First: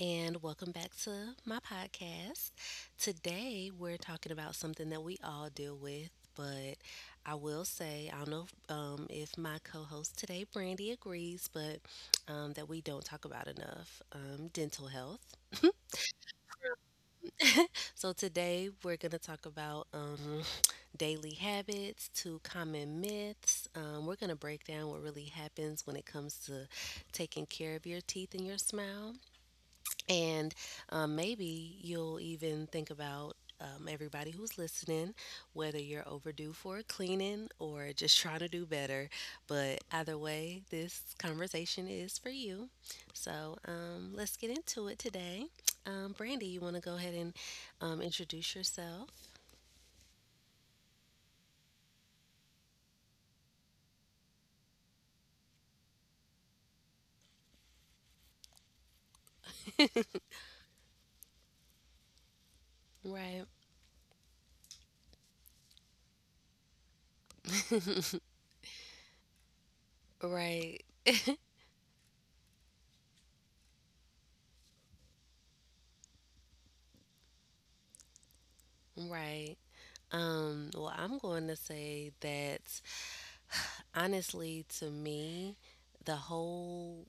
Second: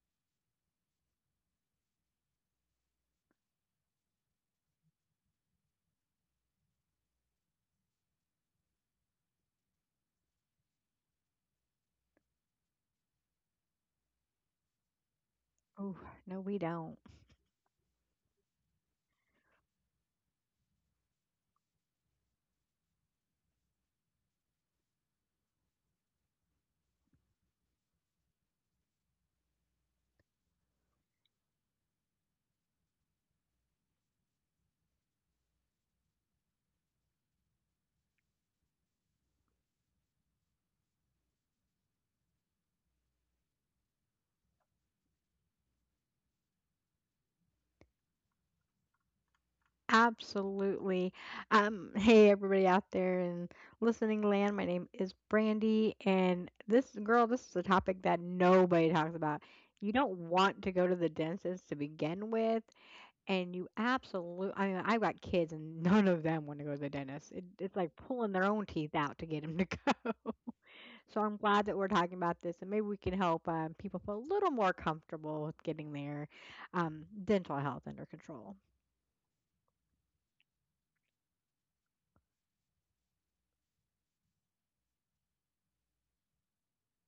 and welcome back to my podcast. Today, we're talking about something that we all deal with, but I will say, I don't know if my co host today, Brandy, agrees, but that we don't talk about enough dental health. Oh, no, we don't. So, today, we're going to talk about daily habits to common myths. We're going to break down what really happens when it comes to taking care of your teeth and your smile. And maybe you'll even think about everybody who's listening, whether you're overdue for a cleaning or just trying to do better. But either way, this conversation is for you. So let's get into it today. Brandy, you want to go ahead and introduce yourself? Absolutely. Hey, everybody out there in listening land, my name is Brandy, and this girl, this is a topic that nobody talks about. You don't want to go to the dentist to begin with, Right, and you absolutely, I mean, I've got kids, and none of them want to go to the dentist. It's like pulling their own teeth out to get them to go. right, So I'm glad that we're talking about this, and maybe we can help people feel a little more comfortable with getting their dental health under control. right. Well, I'm going to say that honestly, to me, the whole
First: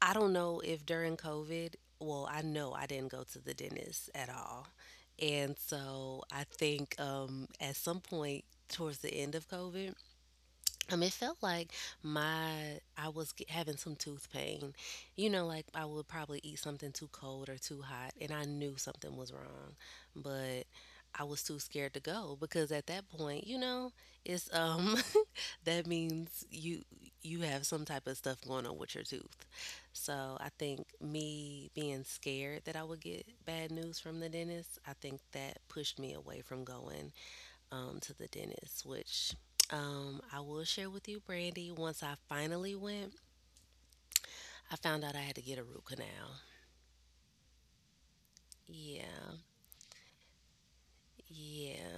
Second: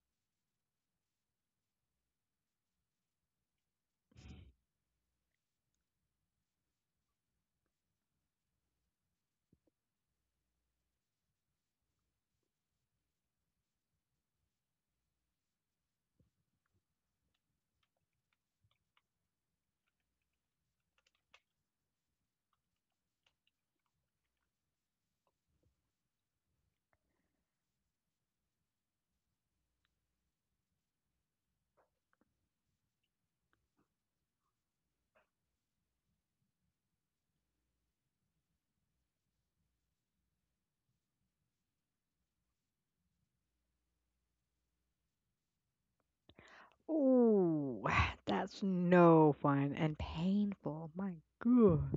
I don't know if during COVID, well, I know I didn't go to the dentist at all. And so I think at some point towards the end of COVID, it felt like my I was g having some tooth pain. You know, like I would probably eat something too cold or too hot, and I knew something was wrong, but I was too scared to go because at that point, you know, it's that means you have some type of stuff going on with your tooth. So I think me being scared that I would get bad news from the dentist, I think that pushed me away from going to the dentist, which I will share with you, Brandy. Once I finally went, I found out I had to get a root canal. Ooh, that's Yeah, no fun and painful. My yeah, God.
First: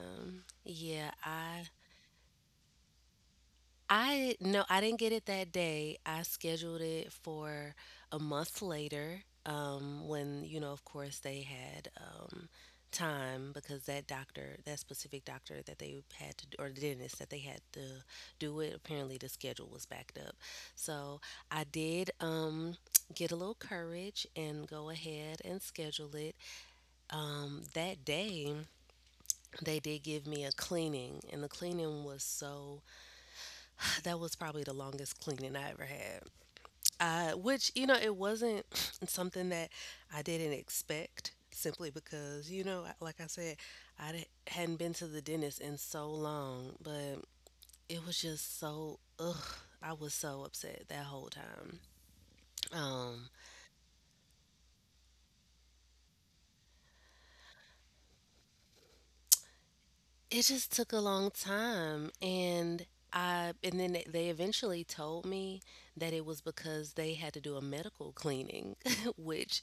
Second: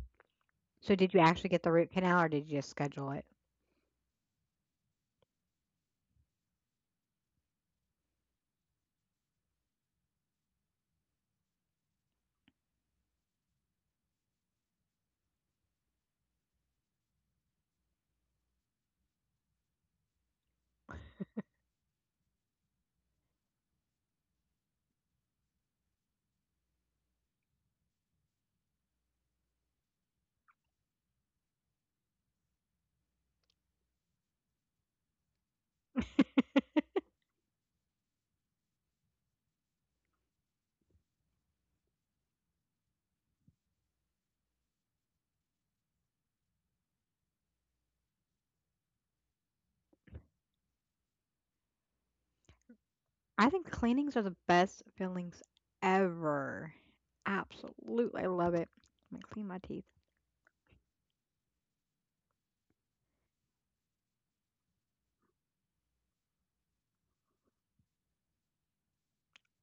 So, yeah. did you actually get I the root canal or did you just schedule it? I no, I didn't get it that day. I scheduled it for a month later, when, you know, of course they had time because that doctor, that specific doctor that they had to or the dentist that they had to do it, apparently the schedule was backed up. So I did get a little courage and go ahead and schedule it. That day they did give me a cleaning and the cleaning was so that was probably the longest cleaning I ever had. Which, you know, it wasn't something that I didn't expect simply because, you know, like I said, hadn't been to the dentist in so long, but it was just so, I was so upset that whole time. Um, I think cleanings are the best feelings ever. Absolutely. I love it. I'm gonna clean my teeth. It just took a long time and I and then they eventually told me that it was because they had to do a medical cleaning, which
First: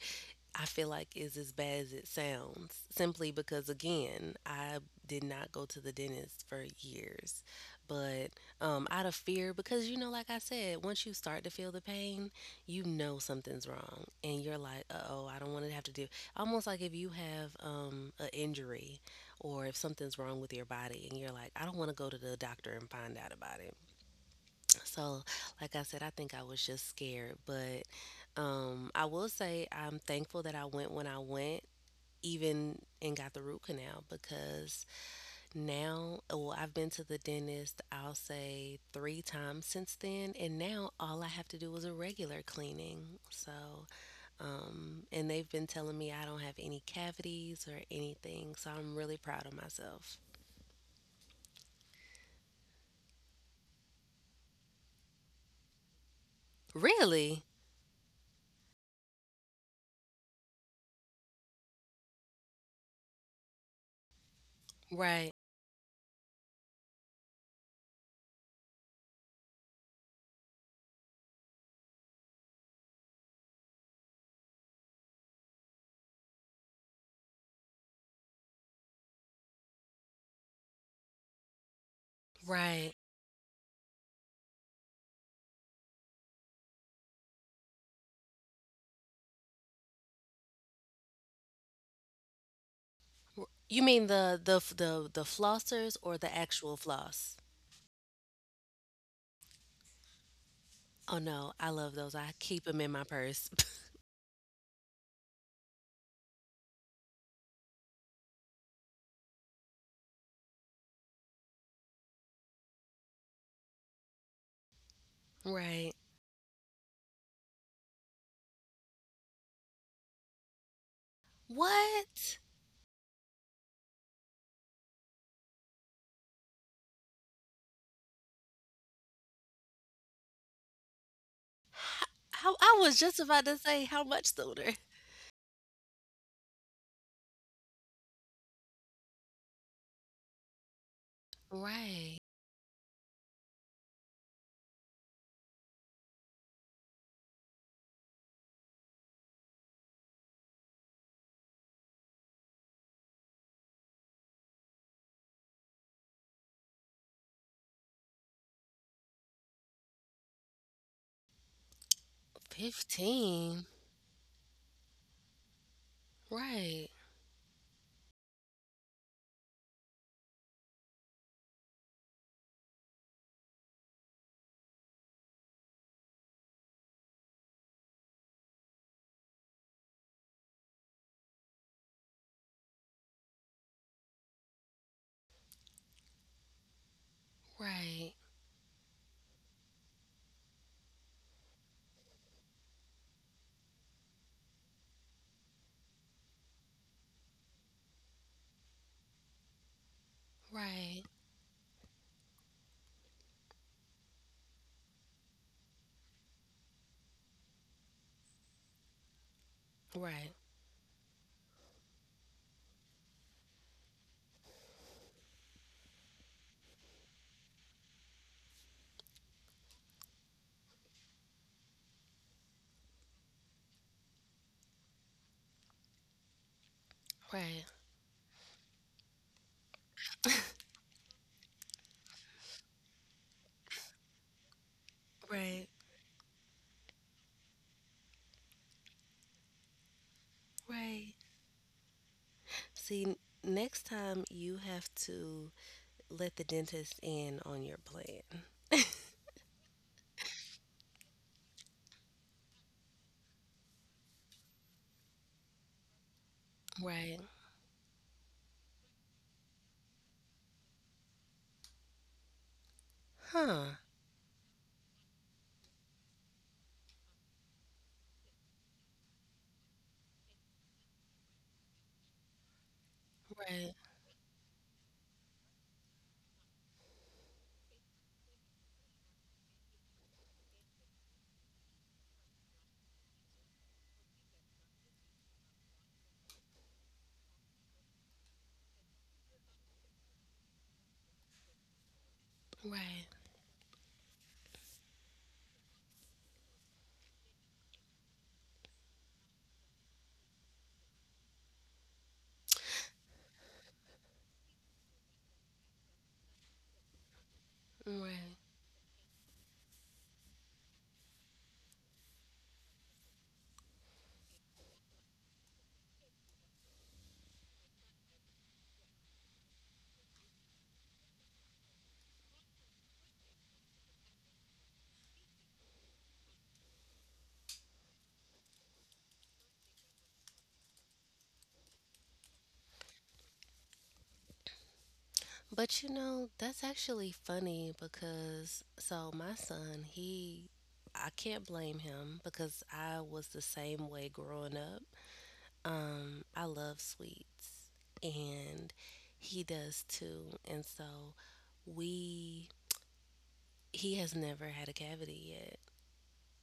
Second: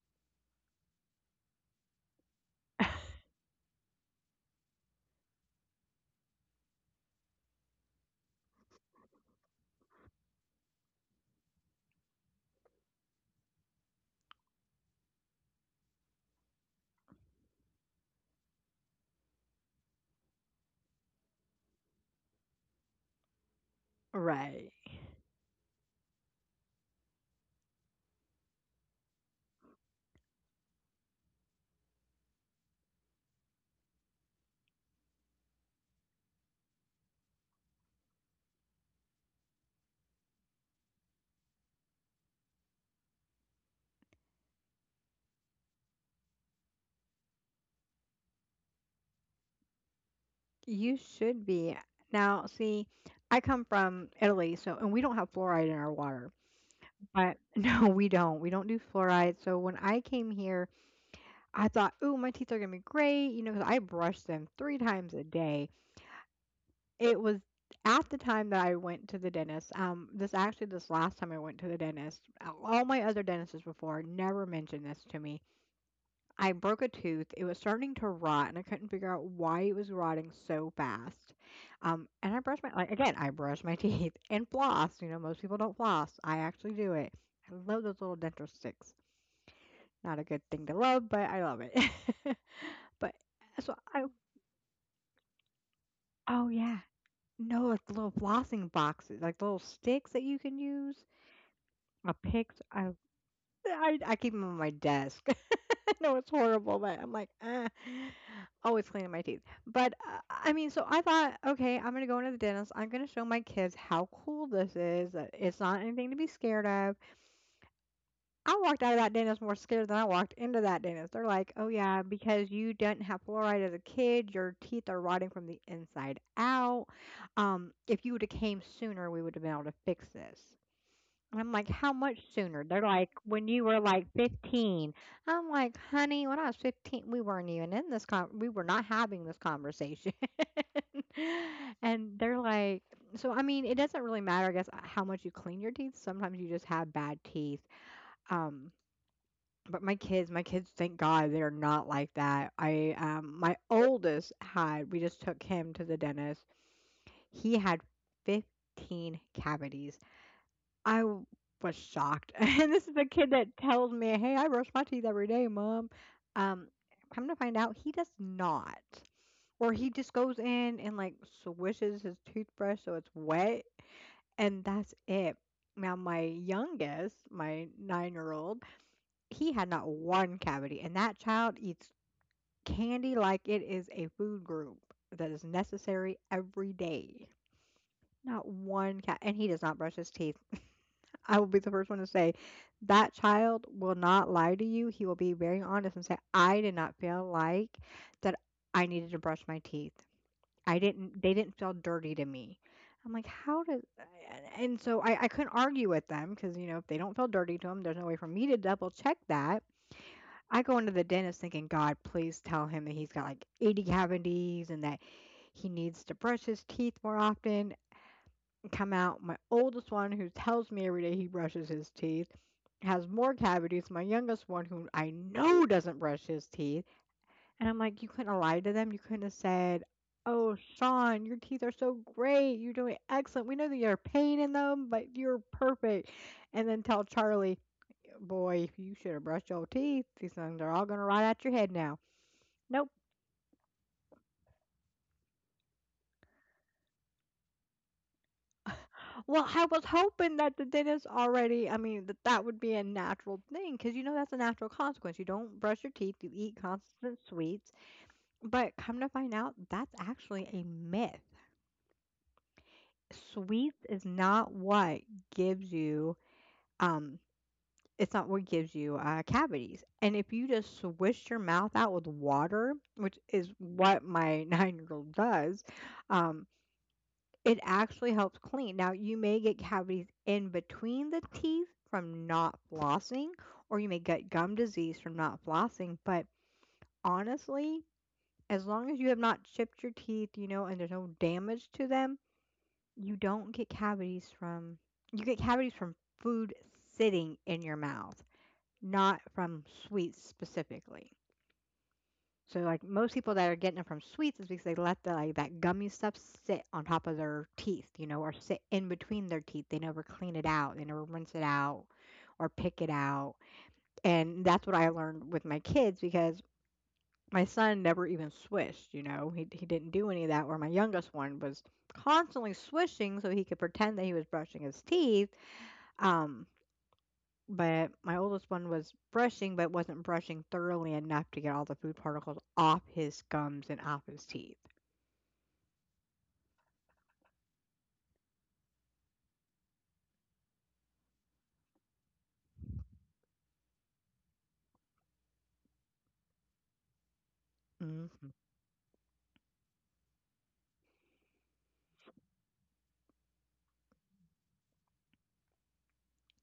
I feel like is as bad as it sounds, simply because again, I did not go to the dentist for years. But out of fear because you know like I said, once you start to feel the pain, you know something's wrong and you're like, "Uh-oh, I don't want to have to do." Almost like if you have an injury or if something's wrong with your body and you're like, I don't want to go to the doctor and find out about it. Right. So, like I said, I think I was just scared, but I will say I'm thankful that I went when I went, even and got the root canal because now, well, I've been to the dentist, I'll say three times since then, and now all I have to do is a regular cleaning. So, and they've been telling me I don't have any cavities or anything, so I'm really proud of myself. You should be. Now, see, I come from Italy, so, and we don't have fluoride in our water. But Really? no, we don't. We don't do fluoride. So when I came here, I thought, "Ooh, my teeth are gonna be great," you know, 'cause I brush them 3 times a Right, day. It was at the time that I went to the dentist, this actually this last time I went to the dentist, all my other dentists before never mentioned this to me. I broke a tooth, it was starting to rot, and I couldn't figure out why it was rotting so fast. And I brushed my right. like, again, I brush my teeth and floss, you know, most people don't floss, I actually do it. I love those little dental sticks. Not a good thing to love, but I love it. But so You mean I the flossers or the Oh, actual yeah. floss? No, like little flossing boxes, like little sticks that you can use. Oh no, I love those. A I pick. keep them I, in my purse. I, I keep them on my desk. I know it's horrible, but I'm like, ah, always cleaning my teeth. But I mean, so I thought, okay, I'm gonna go into the dentist. I'm gonna show my kids how cool this is. That It's not Right. anything to be scared of. I walked out of that dentist more scared than I walked into that dentist. They're like, oh, yeah, What? because you didn't have fluoride as a kid, your teeth are rotting from the inside out. If you would have came sooner, we would have been able to fix this. And I'm like, how much How sooner? I They're was like, just about when to you were say how like much sooner. 15. I'm like, honey, when I was 15, we weren't even in this we were not having this conversation. And Right. they're like, so I mean, it doesn't really matter, I guess, how much you clean your teeth. Sometimes you just have bad teeth. Um, but my kids, thank God, they're not like that. My oldest had we just took him to the dentist. He had 15 cavities. I w was shocked. And this is the kid that 15. tells me, "Hey, I brush my teeth every day, mom." Um, Right. come to find out, he does not. Or he just goes in and, like, swishes his toothbrush so it's wet, and that's it. Now my youngest, my nine-year-old he had not one cavity, and that child eats candy like it is a food group that is necessary every day. Right. Not one cat, and he does not brush his teeth. I will be the first one to say that child will not lie to you. He will be very honest and say, I did not feel like that I needed to brush my teeth. I Right. didn't, they didn't feel dirty to me. I'm like, and so I couldn't argue with them because, you know, if they don't feel dirty to them, there's no way for me to double check that. Right. I go into the dentist thinking, God, please tell him that he's got like 80 cavities and that he needs to brush his teeth more often. And come out, my oldest one, who tells me every day he brushes his teeth, has more cavities. My youngest one, who I know doesn't brush his teeth. Right. And I'm like, you couldn't have lied to them. You couldn't have said, oh, Sean, your teeth are so great. You're doing excellent. We know that you're pain in them, but you're Right. perfect. And then tell Charlie, boy, you should have brushed your teeth. These things are all going to Right. rot out your head now. Nope. See, next time you have to let the dentist in on your plan. Well, I was hoping that the dentist already, I mean, that would be a natural thing because you know that's a natural consequence. You don't brush your teeth, you eat constant Right. sweets. But come to find out, that's actually a myth. Huh. Sweets is not what gives you, um, it's not what gives you cavities. And if you just swish your mouth out with water, which is Right. what my 9-year old does, um, it actually helps clean. Now, you may get cavities in between the teeth from not flossing, or you may get gum disease from not flossing, but honestly, as long as you have not chipped your teeth, you know, and there's no damage to them, Right. you don't get cavities from you get cavities from food sitting in your mouth, not from sweets specifically. So like most people that are getting it from sweets is because they let the like that gummy stuff sit on top of their teeth, you know, or Right. sit in between their teeth. They never clean it out, they never rinse it out or pick it out. And that's what I learned with my kids because my son never even swished, you know. He didn't do any of that where my youngest one was constantly swishing so he could pretend that he was brushing his teeth. Um but my oldest one was brushing, but wasn't brushing thoroughly enough to get all the food particles off his gums and off his teeth. But you know, that's actually funny because so my son, he I can't blame him because I was the same way growing up. I love sweets hmm and he does too. And so we he has never had a cavity.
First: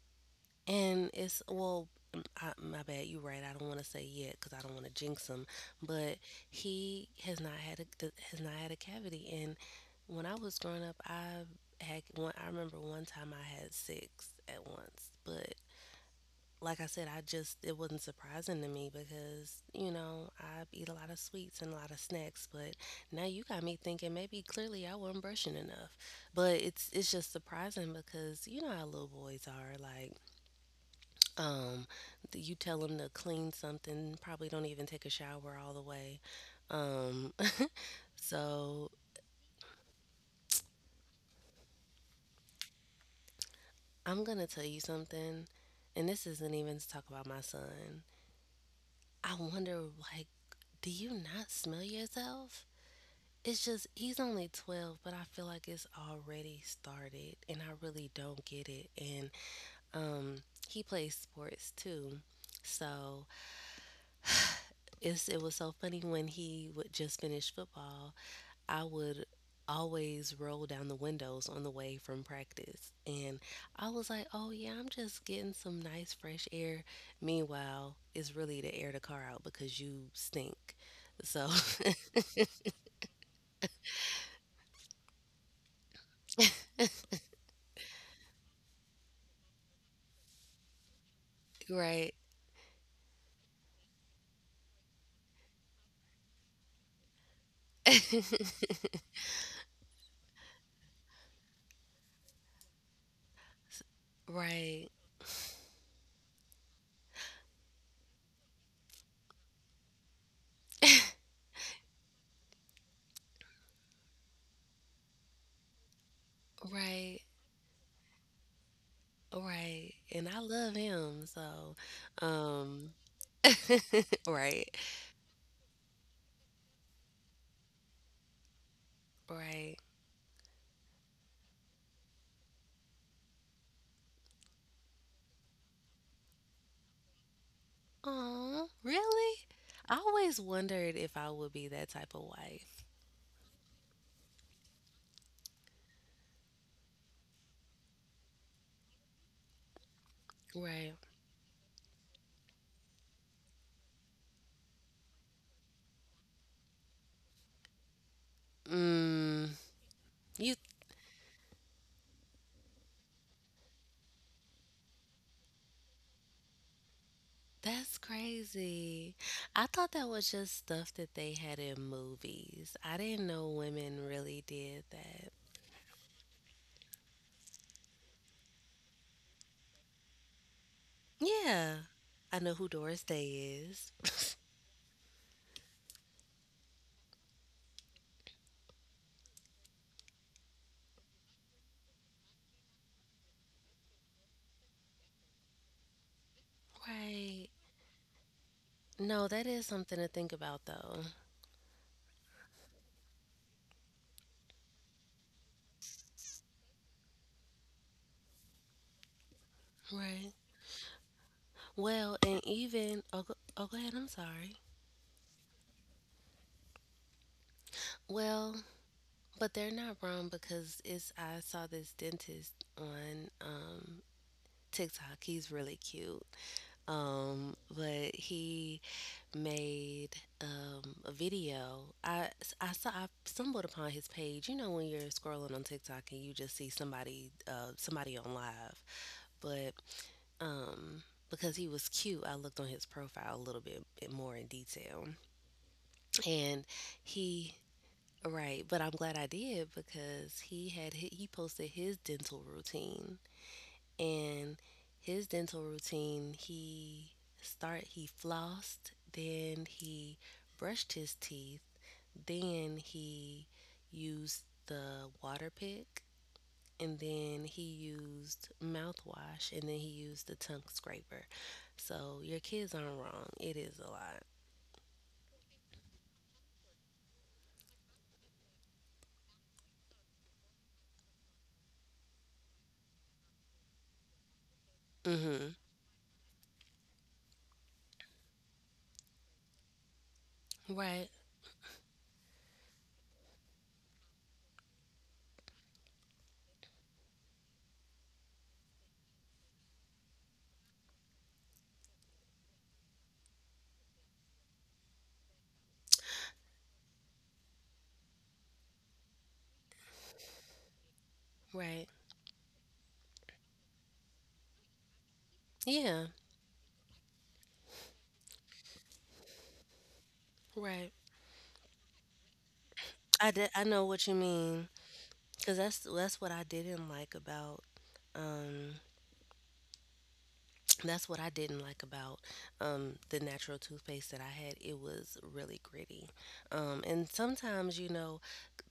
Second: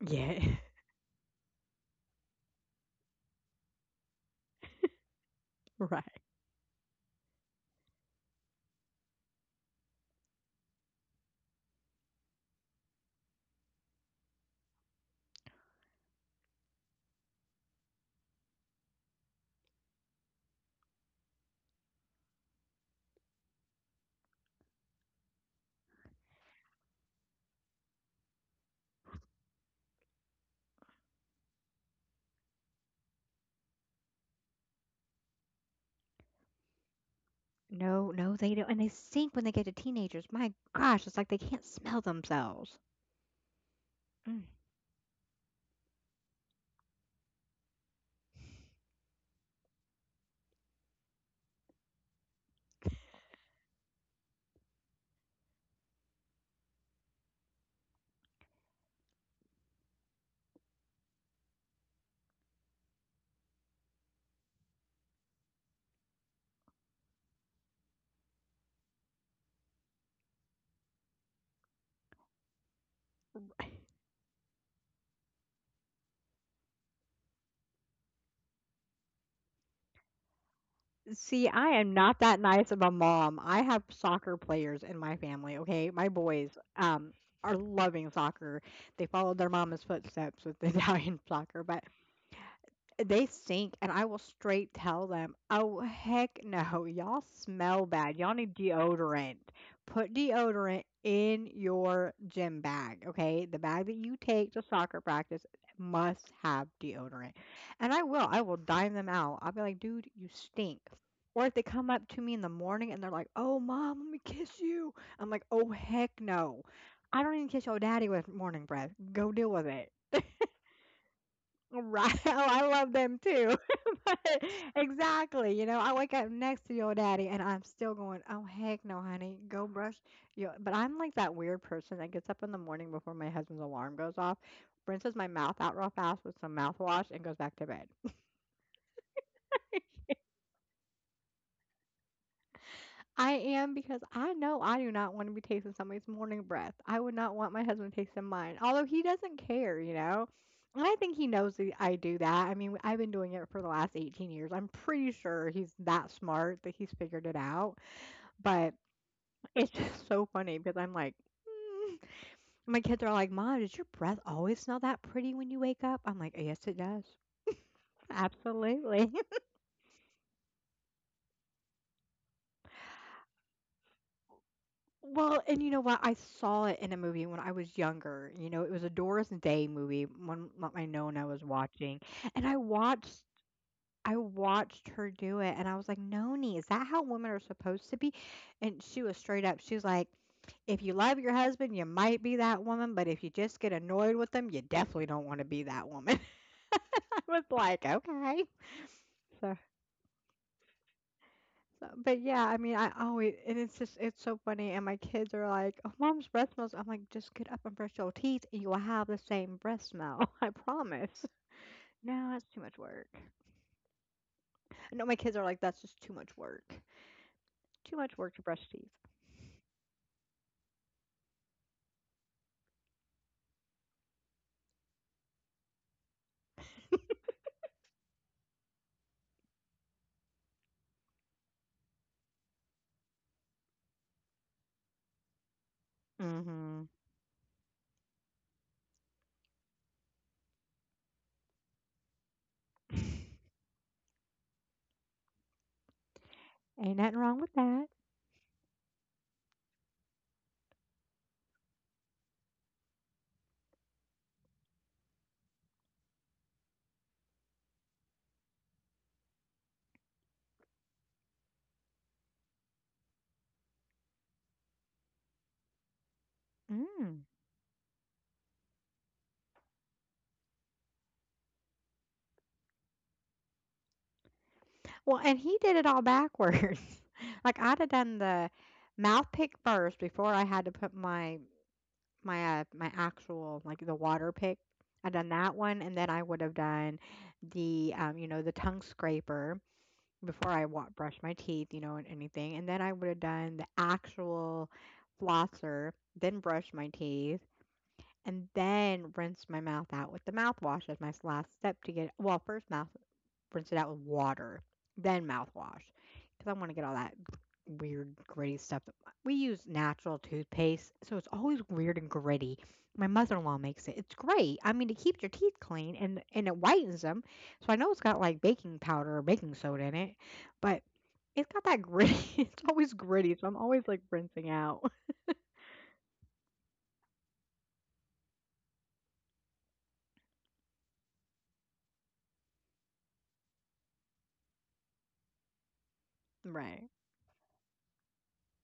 Yeah, And I, my bad. You're right. I don't want to say yet because I don't want to jinx him. But right. he has not had a has not had a cavity. And when I was growing up, I had one. I remember one time I had six at once. But like I said, I just it wasn't surprising to me because you know I eat a lot of sweets and a lot of snacks. But now you got me thinking maybe clearly I wasn't brushing enough. But it's just surprising because you know how little boys are like um, you tell them to clean something, probably don't even take a shower all the way. Um, No, no, they don't. And so they stink when they get to teenagers. My gosh, it's like they can't smell themselves. I'm Mm. gonna tell you something, and this isn't even to talk about my son. I wonder, like, do you not smell yourself? It's just he's only 12, but I feel like it's already started, and I really don't get it. And um, he plays sports too. So it was so funny when he would just finish football. I would always roll down the windows on the way from practice. And I was like, oh, yeah, I'm just getting some nice fresh air. Meanwhile, it's really to air the car out because you stink. So, See, I am not that nice of a mom. I have soccer players in my family, okay? My boys are loving soccer. They followed their mama's footsteps with the Italian soccer, but right, they stink, and I will, straight tell them "Oh heck no. y'all smell bad. Y'all need deodorant. Put deodorant in your gym bag, okay? The bag that you take to right, soccer practice must have deodorant." And I will dime them out. I'll be like, "Dude, you stink." Or if they come up to me in the morning and they're like, "Oh mom, let me kiss you," I'm like, "Oh heck no." right, I don't even kiss your daddy with morning breath. Go deal with right. it. And I love him. So, Right. Oh, I um, love them too. But right, exactly. You know, I wake up next to your daddy and I'm still going, oh, heck no, honey, go right. brush your. But I'm like that weird person that gets up in the morning before my husband's alarm goes off, rinses my mouth out real fast with some mouthwash, and goes back to bed. Oh, really? I always wondered if I would be that type of wife. I am because I know I do not want to be tasting somebody's morning breath. I would not want my husband tasting mine, although he doesn't care, you know. And Right. I think he knows that I do that. I mean, I've been doing it for the last 18 years. I'm pretty sure he's that smart that he's figured it out. But Mm, it's just so you funny because I'm like, "Mm." My kids are like, mom, does your breath always smell that pretty when you wake up? I'm like, yes, it does. that's crazy. Absolutely. I thought that was just stuff that they had in movies. I didn't know women really did that. Well, and you know what? I saw it in a movie when I was younger. You know, it was a Doris Day movie, one that I know and I was Yeah. watching. I And know I who Doris watched Day is. I watched her do it and I was like, Noni, is that how women are supposed to be? And she was straight up, she was like, if you love your husband, you might be that woman, but if you just get annoyed with them, you definitely don't want to be that woman. I was Right. like, okay. No, that is something to think about though. So, but yeah, I mean, I always, and it's just, it's so funny. And my kids are like, oh, mom's breath smells. I'm like, just get up and brush your teeth and you will have the same breath smell. Right. I promise. Well, No, and that's too much even work. oh, go, oh, go ahead. I'm sorry. No, my kids are like, that's just too much work. Too much work to Well, brush teeth. but they're not wrong because it's I saw this dentist on TikTok. He's really cute. But he made a video. I stumbled upon his page. You know when you're scrolling on TikTok and you just see Mm-hmm. Somebody on live, but um, because he was cute, I looked on his profile a little bit more in detail, and Ain't nothing wrong he with that. right. But I'm glad I did because he posted his dental routine and his dental routine he flossed then he brushed his teeth. Then he used the water pick, and Mm. then he used mouthwash, and then he used the tongue scraper. So your kids aren't wrong. It is a lot. Well, and he did it all backwards. Like I'd have done the mouth pick first before I had to put my my actual like the water pick. I done Mm-hmm. that one, and then I would have done the the tongue scraper before I Right. brushed my teeth, you know, and anything. And then I would have done the actual flosser, then brush my teeth, and then rinse my mouth out with the mouthwash as my last step to get well, first mouthwash, rinse it out with water, then mouthwash. Because I want to get all that weird, gritty stuff. We use natural toothpaste, so it's always Right. weird and gritty. My mother in law makes it. It's great. I mean, it keeps your teeth clean Yeah. and it whitens them. So I know it's got like baking powder or baking soda in it, but Right. it's got that gritty. It's always gritty, so I'm I know always like what you rinsing mean out. because that's what I didn't like about um that's what I didn't like about the natural toothpaste that I had. It was really gritty, Right. and sometimes you know,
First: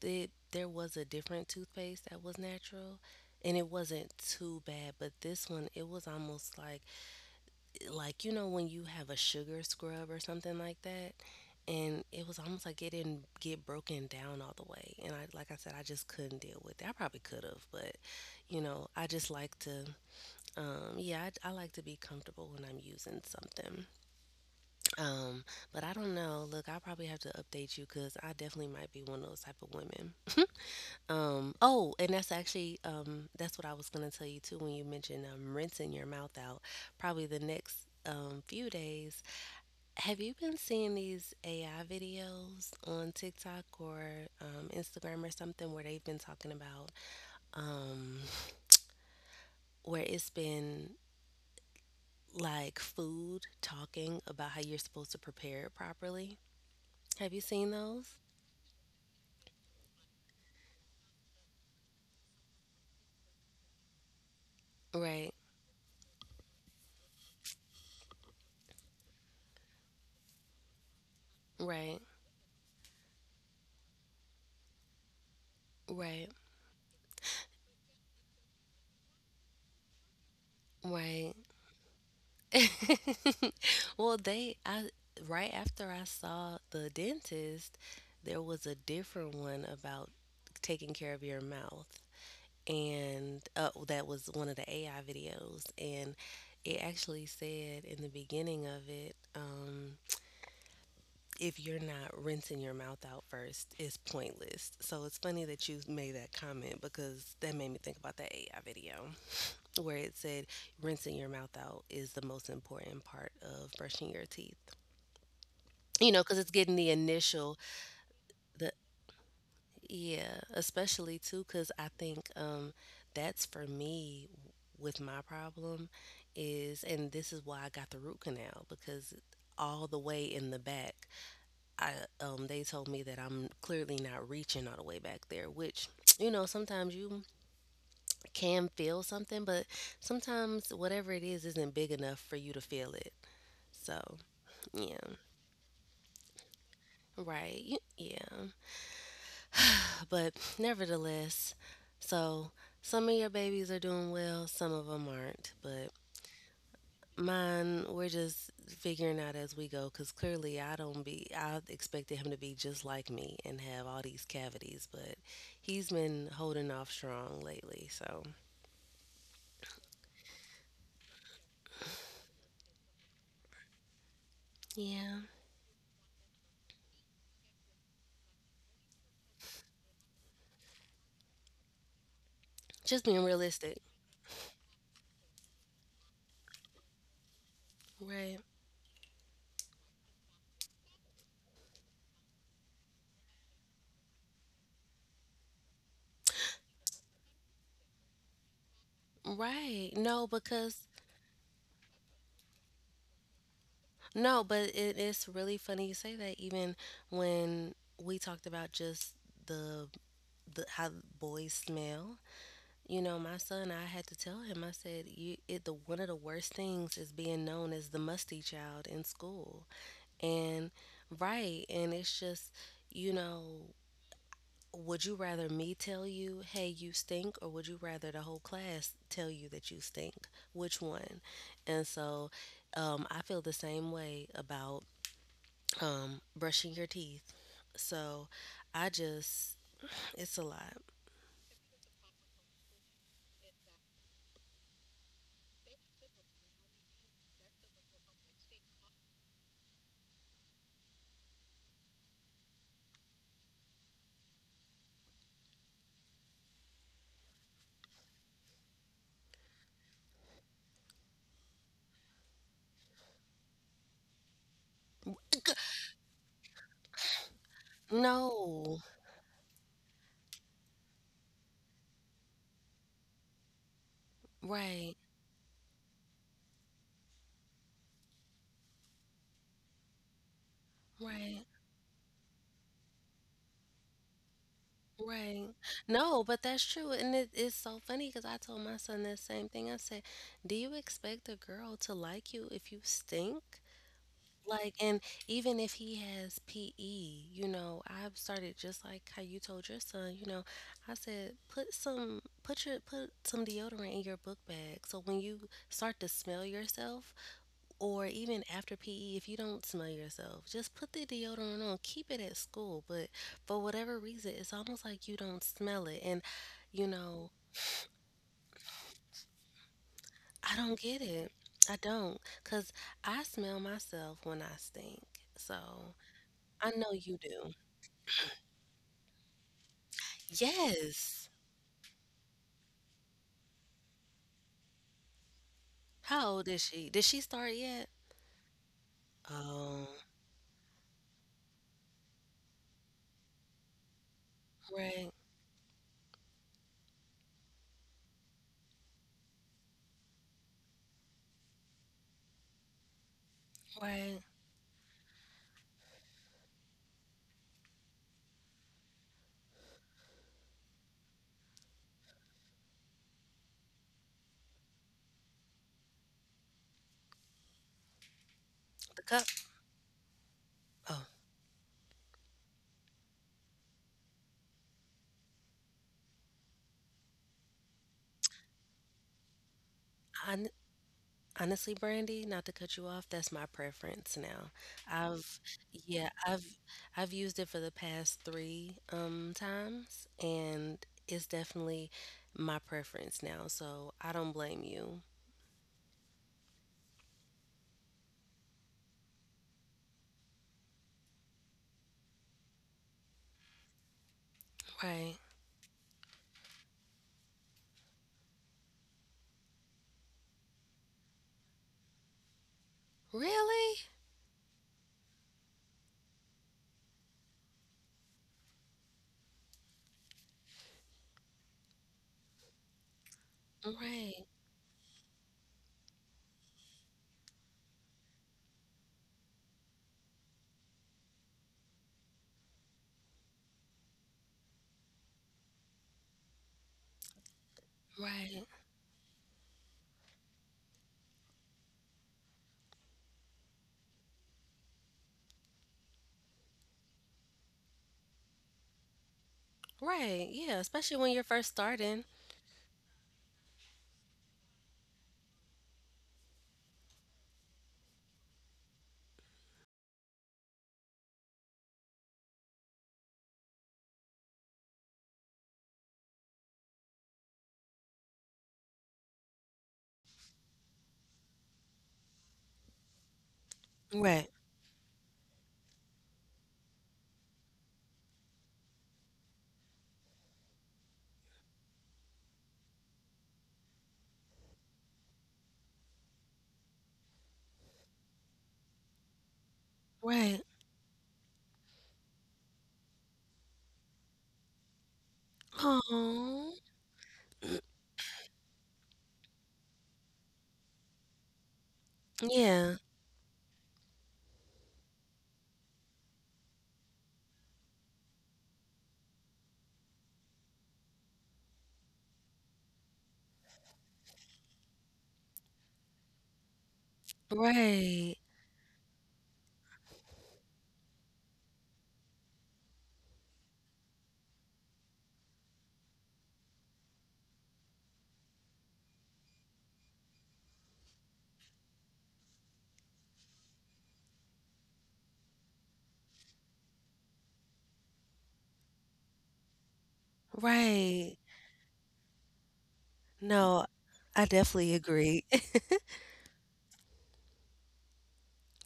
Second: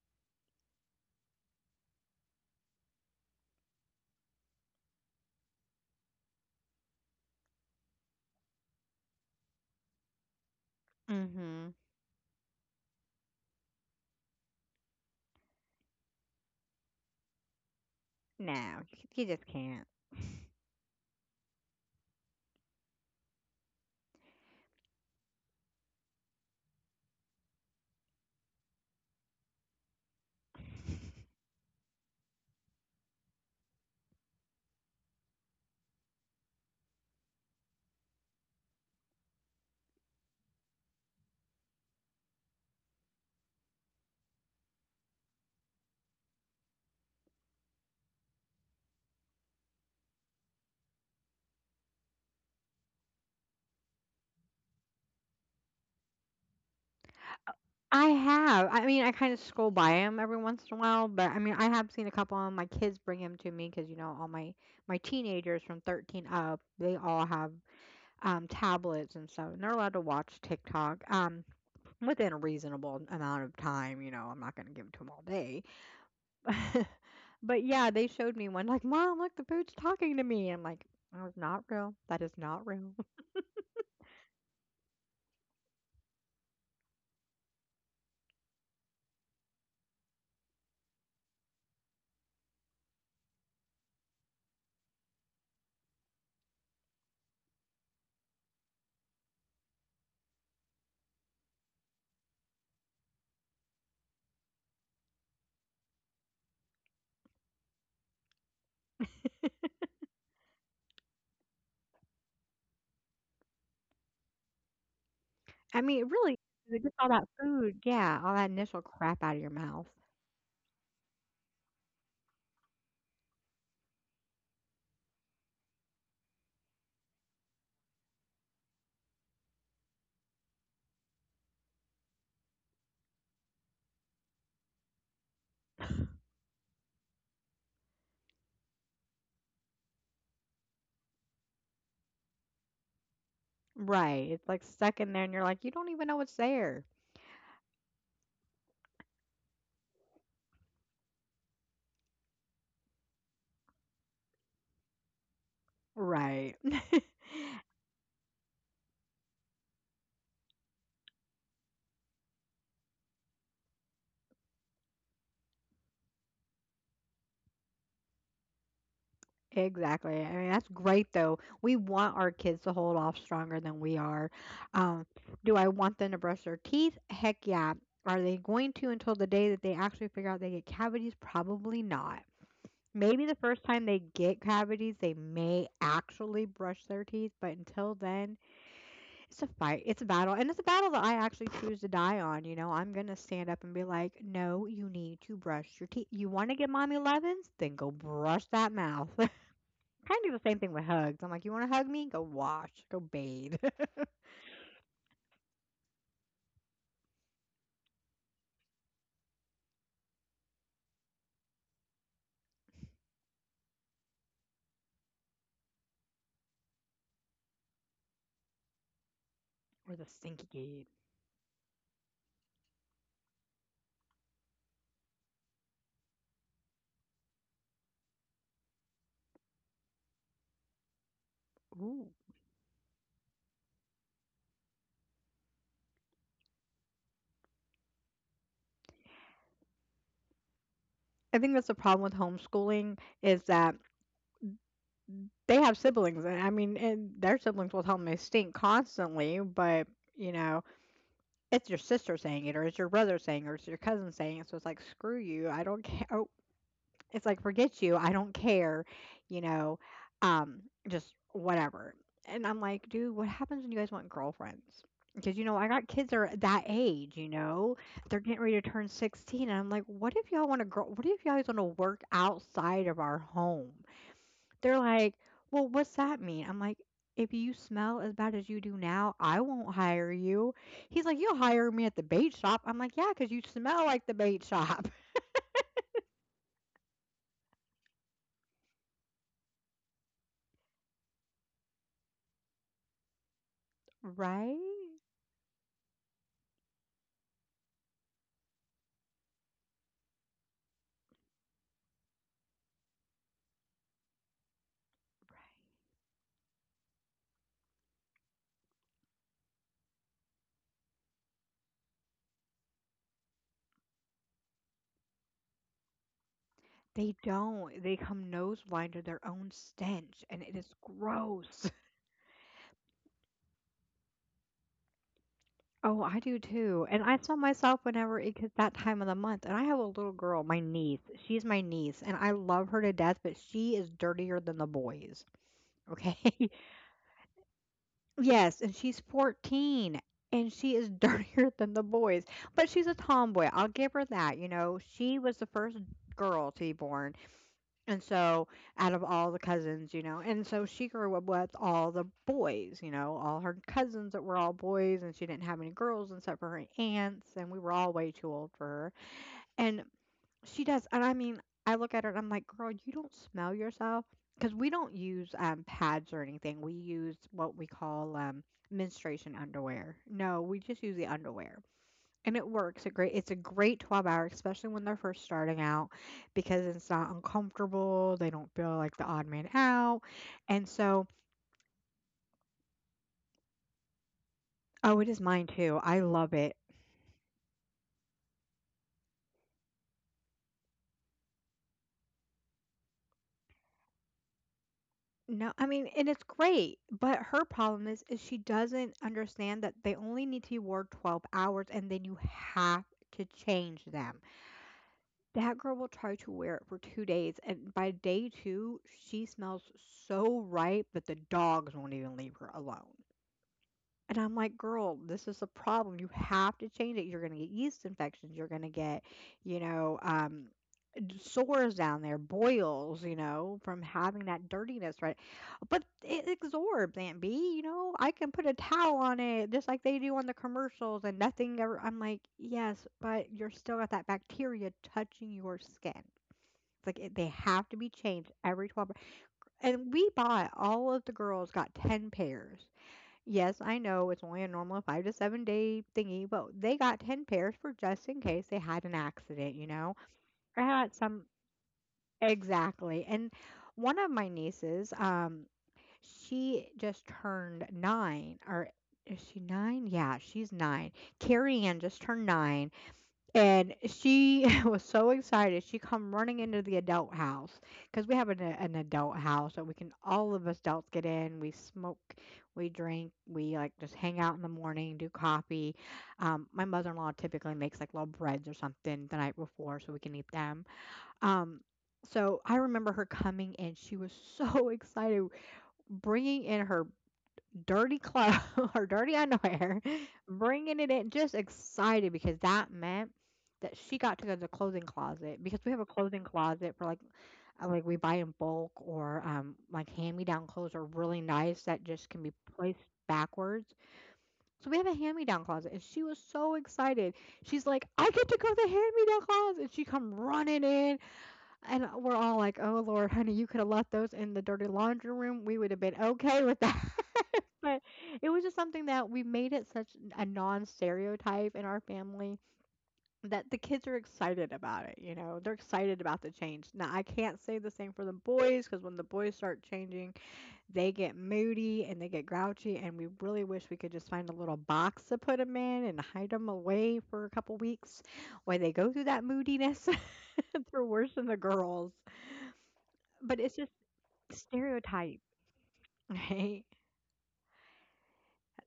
there was a different toothpaste that was natural, and it wasn't too bad. But this one, it was almost like you know when you have a sugar scrub or something like that. Mm hmm. And it was almost like it didn't get broken down all the way. And I, like I said, I just couldn't deal with it. I probably could have, but you No, know, you, I you just just like to can't. Yeah, I like to be comfortable when I'm using something. Um, but I don't know. Look, I probably have to update you because I definitely might be one of those type of women. Oh, and that's actually that's what I was gonna tell you too when you mentioned rinsing your mouth out. Probably the next few days. Have you been seeing these AI videos on TikTok or Instagram or something where they've been talking about um, where it's been like food talking about how you're supposed to prepare it properly. Have you seen I those? have. I mean, I kind of scroll by him every once in a while, but I mean, I have seen a couple of 'em. My kids bring him to me because you know, all my Right, teenagers from 13 up, they all have tablets and stuff, and they're allowed to watch TikTok right, within a reasonable amount of time. You know, I'm not going to give it to them all day, right, but yeah, they showed me one like, "Mom, look, the food's talking to me." I'm like, "That right. was not real. That is not real." Well, they, I, right after I saw the dentist, there was a different one about taking care of your mouth. And that was one of the AI videos. And it actually said in the beginning of it, if you're not rinsing your mouth out first, it's pointless. So it's funny that you made that comment because that made me think about that AI video where it said rinsing your mouth out is the most important part of brushing your teeth. I mean, it You know, really, because it's they getting the just all that initial, food, yeah, all that the initial crap out of your mouth. yeah, especially too, because I think that's for me with my problem is, and this is why I got the root canal because all the way in the back I they told me that I'm clearly not reaching all the way back there, which you know, sometimes you can feel something, but sometimes whatever it is isn't big enough for you to feel it. So, Right. It's like stuck yeah. in there and you're like, you don't even know it's there. Right. Yeah. But nevertheless, so some of your babies are doing well, some of them aren't, but Right. mine, we're just figuring out as we go because clearly I don't be, I expected him to be just like me and have all these cavities, but he's been holding off strong lately. So, Exactly. I mean, that's great though. We want our kids to hold off stronger than we are. Um, yeah, do I want them to brush their teeth? Heck yeah. Are they going to until the day that they actually figure out they get cavities? Probably not. just Maybe being the first realistic. time they get cavities, they may actually brush their teeth, but until then, Right. it's a fight. It's a battle. And it's a battle that I actually choose to die on. You know, I'm going to stand up and be like, no, you need to brush your teeth. You want to get mommy lovin's? Then go brush that mouth. Right. Kind of No, the same thing with because, hugs. I'm like, you want to hug me? Go wash, go bathe. no, but it is really funny you say that even when we talked about just the, the how boys smell. You know, my son, I had to tell him, I said, you, it, the one of the worst things is being known as the musty child in school. Or the stinky And kid. right, and it's just, you know, would you rather me tell you, hey, you stink, or would you rather the whole class tell you that you stink? Which one? And Ooh. so, I feel the same way about brushing your teeth. So, I just, it's a lot. I think that's the problem with homeschooling is that they have siblings. And I mean, and their siblings will tell them they stink constantly. But you know, it's your sister saying it, or it's your brother saying it, or it's your cousin saying it. So it's like, screw you. I don't care. Oh, it's like, "Forget you, I don't care," you know, um, just whatever. And I'm like, "Dude, what happens when you guys want girlfriends?" Because, you know, I got kids that are that age, you know? They're getting ready to No, turn 16, and I'm like, "What if y'all want to girl what if y'all want to work outside of our home?" They're right, like, "Well, what's that mean?" I'm like, "If you smell as bad as you do now, I won't hire you." He's like, "You'll right. hire me at the bait shop." I'm like, "Yeah, 'cause you smell like the bait shop." Right. No, but that's true. And it is so funny because I told my son the same thing. I said, do you expect a girl to like you if you stink? Right? Right. Like, and even if he has PE, you know, I've started just like how you told your son, you know, I said, put some deodorant in your book bag. So when you start to smell yourself, or even after PE, if you don't smell yourself, just put the deodorant on. Keep it at school. But for whatever reason, it's almost like you don't smell it. And, you They know, don't. They come nose blind to their own stench, and it I is don't get it. gross. I don't. Because I smell myself when I stink. So Oh, I do I too. know And I you saw do. myself whenever it gets that time of the month. And I have a little girl, my niece. Yes. She's my niece, and I love her to death, but she is dirtier than the boys. Okay. How old is she? Did she start yet? Yes, and she's Oh, 14, and she is dirtier than the boys. But she's a tomboy. I'll give her that. You know, right, she was the first girl to be born. And so, out of all the cousins, you know, and so she grew up with all the boys, you know, all her cousins right. that were all boys, and she didn't have any girls except for her aunts, and we were all way too old for her. And she does, and I mean, I look at her and I'm like, girl, you don't smell yourself. Because we don't use pads or anything. We use what we call The cup. menstruation underwear. No, we just use the Oh, underwear. And it works. A great it's a great 12-hour, especially when they're first starting out because it's not uncomfortable. They don't feel like the odd man out. I And so, Honestly, Brandy, not to cut you off, that's my preference now. oh, it is I've mine too. I yeah, love I've it. I've used it for the past three times and it's definitely my preference now, so I don't blame you. No, I mean, and it's great, but her problem is she doesn't understand that they only need to be wore 12 hours and then you have to change them. Right. That girl will try to wear it for 2 days, and by day 2, she smells so ripe that the dogs won't even leave her alone. Really? And I'm like, girl, this is a problem. You have to change it. You're going to get yeast infections. You're going to get, you know, sores down there, boils, you know, from having Right, that dirtiness, right? But it absorbs, Aunt B. You know, I can put a towel on it just like they do on the commercials and nothing ever. I'm like, yes, but you're still got that bacteria touching your skin. It's like it, they have to be changed right, every 12. And we bought all of the girls got 10 pairs. Yes, I know it's only a normal 5 to 7 day thingy, but they got 10 pairs for just in case they had an accident, you know, right. Yeah, or had especially when some. you're first starting. Exactly. And one of my nieces, she just turned nine, or is she nine? Yeah, she's nine. Carrie Ann just turned nine. And she was so excited. She come running into the adult house because we have an adult house that we can all of us adults get in. We smoke, we drink, we like just hang Right, out in the morning, do coffee. My mother-in-law typically makes like little breads or something the night before so we can eat them. Um, so I remember her coming in. She was so excited, bringing in her dirty clothes or dirty underwear, right. bringing it in, just excited because that meant that she got to go to the clothing closet because we have a clothing Oh, closet for like we buy in bulk or like hand-me-down clothes are really nice that just can be yeah, placed backwards. So we have a hand-me-down closet and she was so excited. She's like, "I get to go to the hand-me-down closet." And she come running in and we're all like, "Oh Lord, honey, you could have left those in the dirty laundry room. We would have been okay with that." But right, it was just something that we made it such a non-stereotype in our family that the kids are excited about it, you know. They're excited about the change. Now, I can't say the same for the boys because when the boys start changing, they get moody and they get grouchy, and we really wish we could just find a little box to put them in and hide them away for a couple weeks while they go through that moodiness. They're worse right. than the girls. But it's No, just I definitely stereotype, agree. right?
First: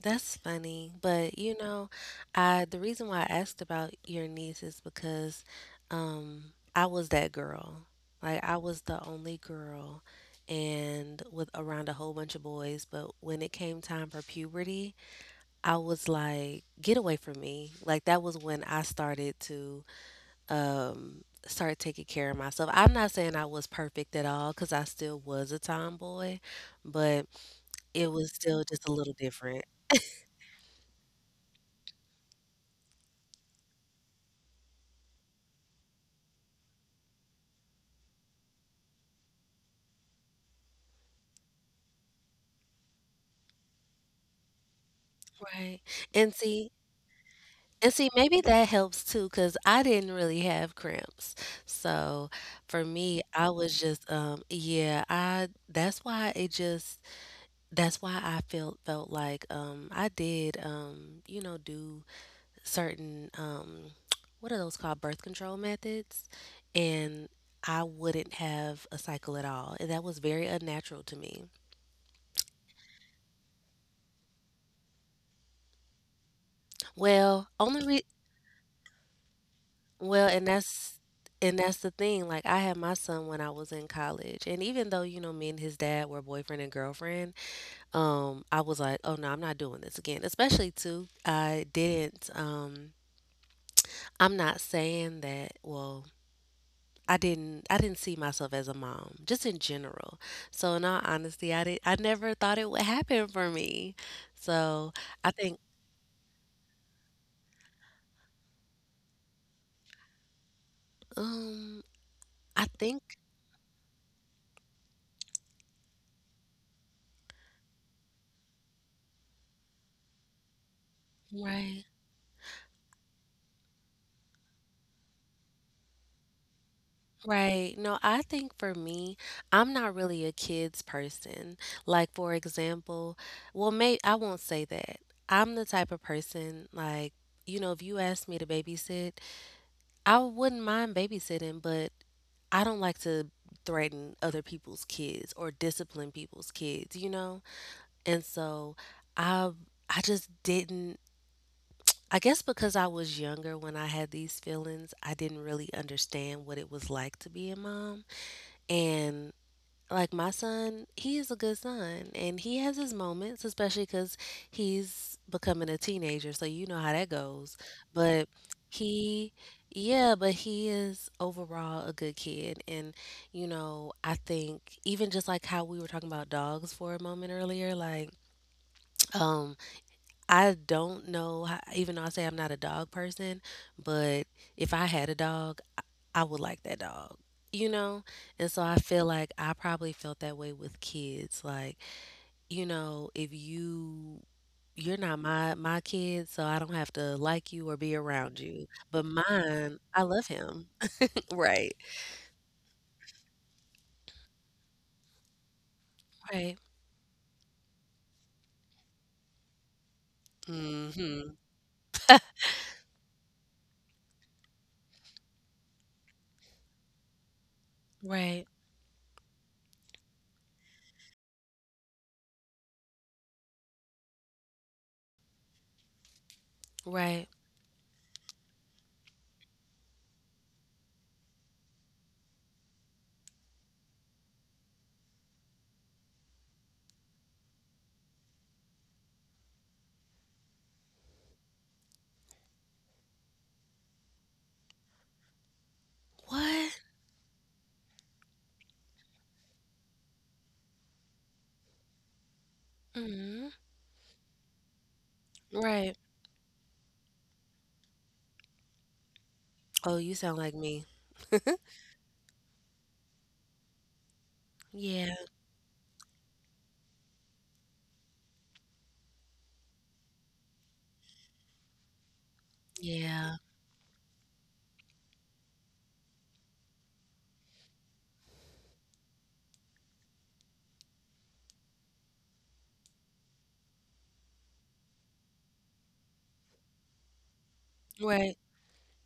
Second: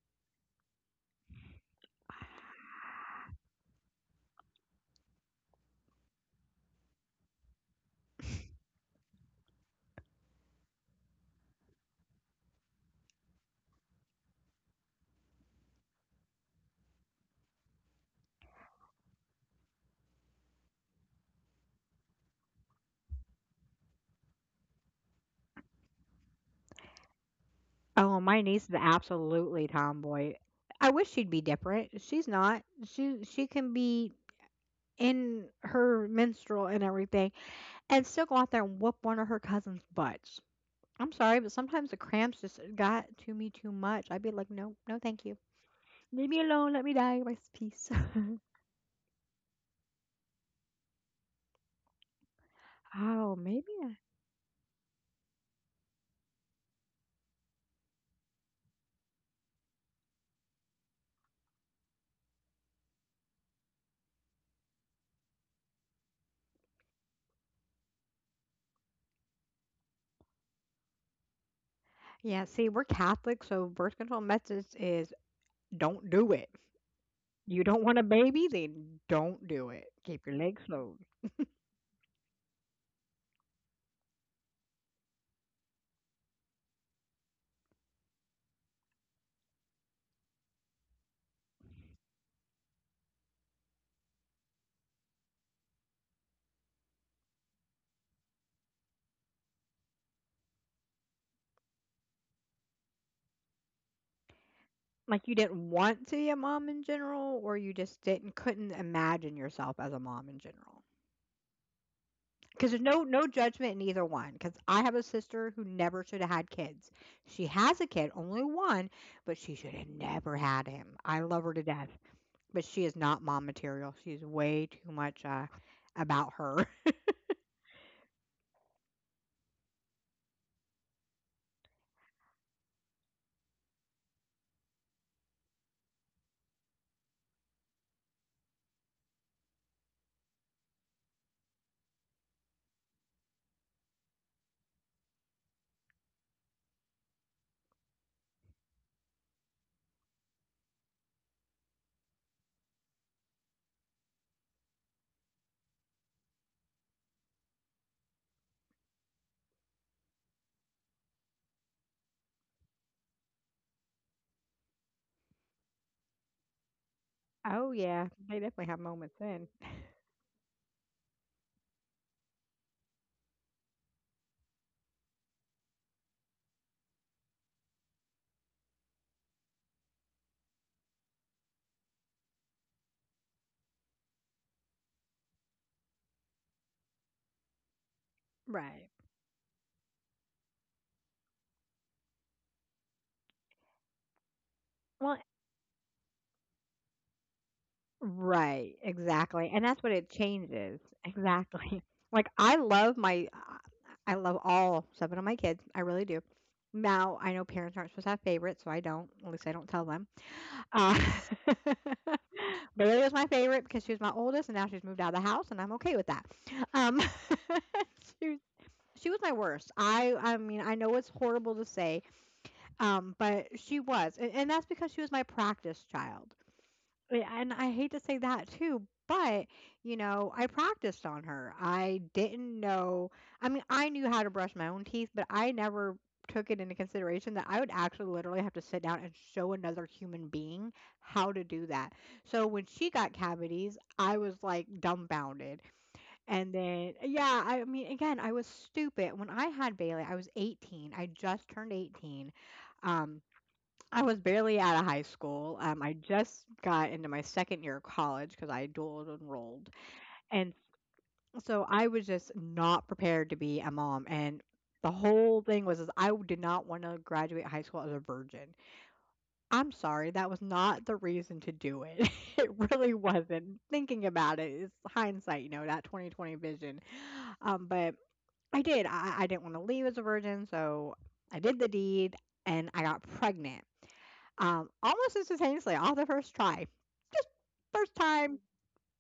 That's funny, but you know, I the reason why I asked about your niece is because I was that girl. Like I was the only girl and with around a whole bunch of boys, but when it came time for puberty, I was like, get away from me. Like that was when I started to start taking care of myself. I'm not saying I was perfect at all cuz I still was a tomboy, but it Oh, was my still niece is just a little different. absolutely tomboy. I wish she'd be different. She's not. She can be in her menstrual and everything, and still go out there and whoop one of her cousins' butts. I'm sorry, but sometimes the cramps just got to me too much. I'd be like, no, no, thank you. Right. Leave And me see, alone. Let me die. Rest in peace. and see, maybe that helps too, because I didn't really have cramps. So for me, Oh, I maybe. was I- just, yeah, that's why it just, that's why I felt like, I did, you know, do certain, what are those called? Birth control methods. And I wouldn't have a cycle at all. And that was very unnatural to me. Yeah. See, we're Catholic, so birth control methods is don't do it. Well, You don't want only a baby, then don't do it. well, Keep your legs low. and that's the thing. Like I had my son when I was in college, and even though, you know, me and his dad were boyfriend and girlfriend, I was like, "Oh no, I'm not doing this again." Especially too, I'm not saying that, well, I didn't see myself as a mom, just in general. So in all honesty, I never thought it would happen for me. So, Like, I you think didn't want to be a mom in general, or you just didn't couldn't imagine yourself as a mom in general. um I Because there's think no judgment in either one. Because I have a sister who never should have had kids. She has a kid, only one, but she should have never had him. I love her to right. death, but she is not mom material. She's way too much, about her. Right. No, I think for me, I'm not really a kids person. Like for example, well, may I won't say that. I'm the type of person like, you know, if you ask me to babysit, I wouldn't mind babysitting, but I don't like to threaten other people's kids or discipline people's kids, you know? And so I I just didn't I guess because I was younger when I had these feelings, I didn't really understand what it was like to be a mom. And like my son, he is a good son and he has his moments, especially because he's becoming a teenager. So you know how that goes. Oh, yeah, But they definitely have moments he, then. yeah, but he is overall a good kid. And, you know, I think even just like how we were talking about dogs for a moment earlier, like, I don't know, how, even though I say I'm not a dog person, but if I had a dog, I would like that dog, you know? And so I Right. feel like I probably felt that way with kids. Like, you know, if you you're not Well, my kid, so I don't have to like you or be around you. right, But exactly, and mine, that's what I it love him. changes, Right. exactly. Like, I love my I love all 7 of my kids, I really do. Right. Now, I know parents aren't supposed to have favorites, so I don't, at least I don't tell them. Uh, Mm-hmm. Bailey was my favorite because she was my oldest, and now she's moved out of the house, and I'm okay with that. Um, she, Right. she was my worst. I mean, I know it's horrible to say, but she was, and that's because she was my practice child. Right. Yeah, and I hate to say that too, but I practiced on her. I didn't know. I mean, I knew how to brush my own teeth, but I never took it into consideration that I would actually literally have to sit down and show another human being how to do that. So when she got cavities, I was like dumbfounded. And What? then, yeah, I mean, again, I was stupid. When I had Bailey, I was 18. I just turned 18. Um, Mm-hmm. I was barely out of high school. I Right. just got into my second year of college because I dual enrolled. Oh, you sound like And me. so I was just not prepared to be a mom. And the Yeah. whole thing was is I did not want to graduate high school as a virgin. I'm sorry, that was not the reason to do it. It really Yeah. wasn't. Thinking about it, it's hindsight, you know, that 2020 vision. But I did. I didn't want to leave as a virgin, so I did the deed and I got pregnant almost instantaneously off the first try. Just first Right. time,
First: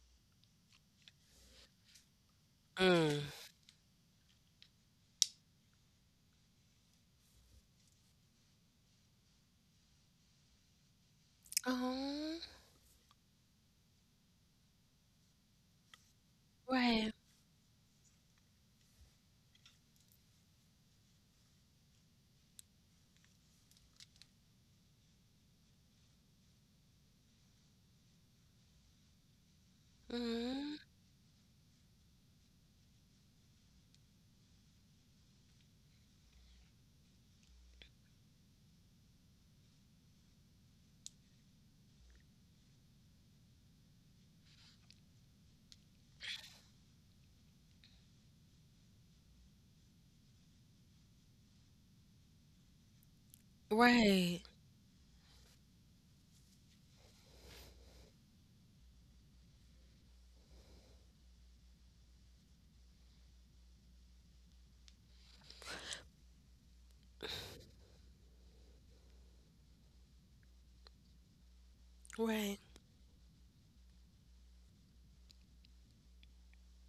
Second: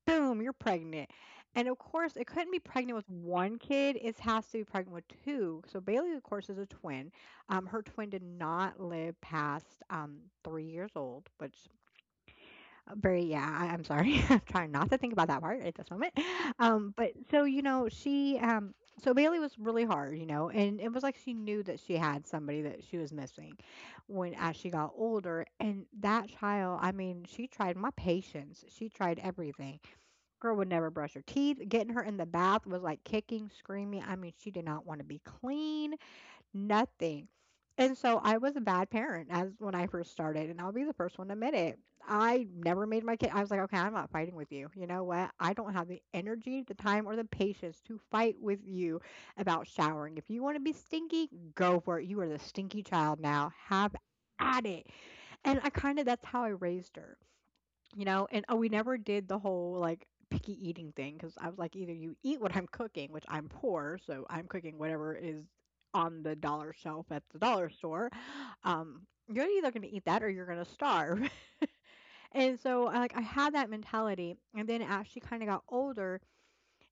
boom, you're pregnant. And of course, it couldn't be pregnant with Mm. one kid. It has to be pregnant with two. So Bailey, of course, is a twin. Her twin did not live past 3 years old, which Oh, very, yeah, I'm sorry. I'm trying not to think about that part at this moment. But right. so, you know, she, so Bailey was really hard, you know, and it was like she knew that she had somebody that she was missing when as she got older. And that child, I mean, she tried my patience. She tried everything. Girl would Mm. never brush her teeth. Getting her in the bath was like kicking, screaming. I mean, she did not want to be clean nothing. And so I was a bad parent as when I first started, and I'll be the first one to admit it. I never made my kid. I was like, okay, I'm not fighting with you. You know what? I don't have the energy, the time, or the patience to fight with you about showering. If you want to be stinky, go for it. You are the stinky child now. Have Right. at it. And I kind of that's how I raised her, you know. And oh, we never did the whole like picky eating thing because I was like either you eat what I'm cooking, which I'm poor, so I'm cooking whatever is on the dollar shelf at the dollar store, um you're either going to eat that or you're going to starve. Right. And so I, like I had that mentality, and then as she kind of got older,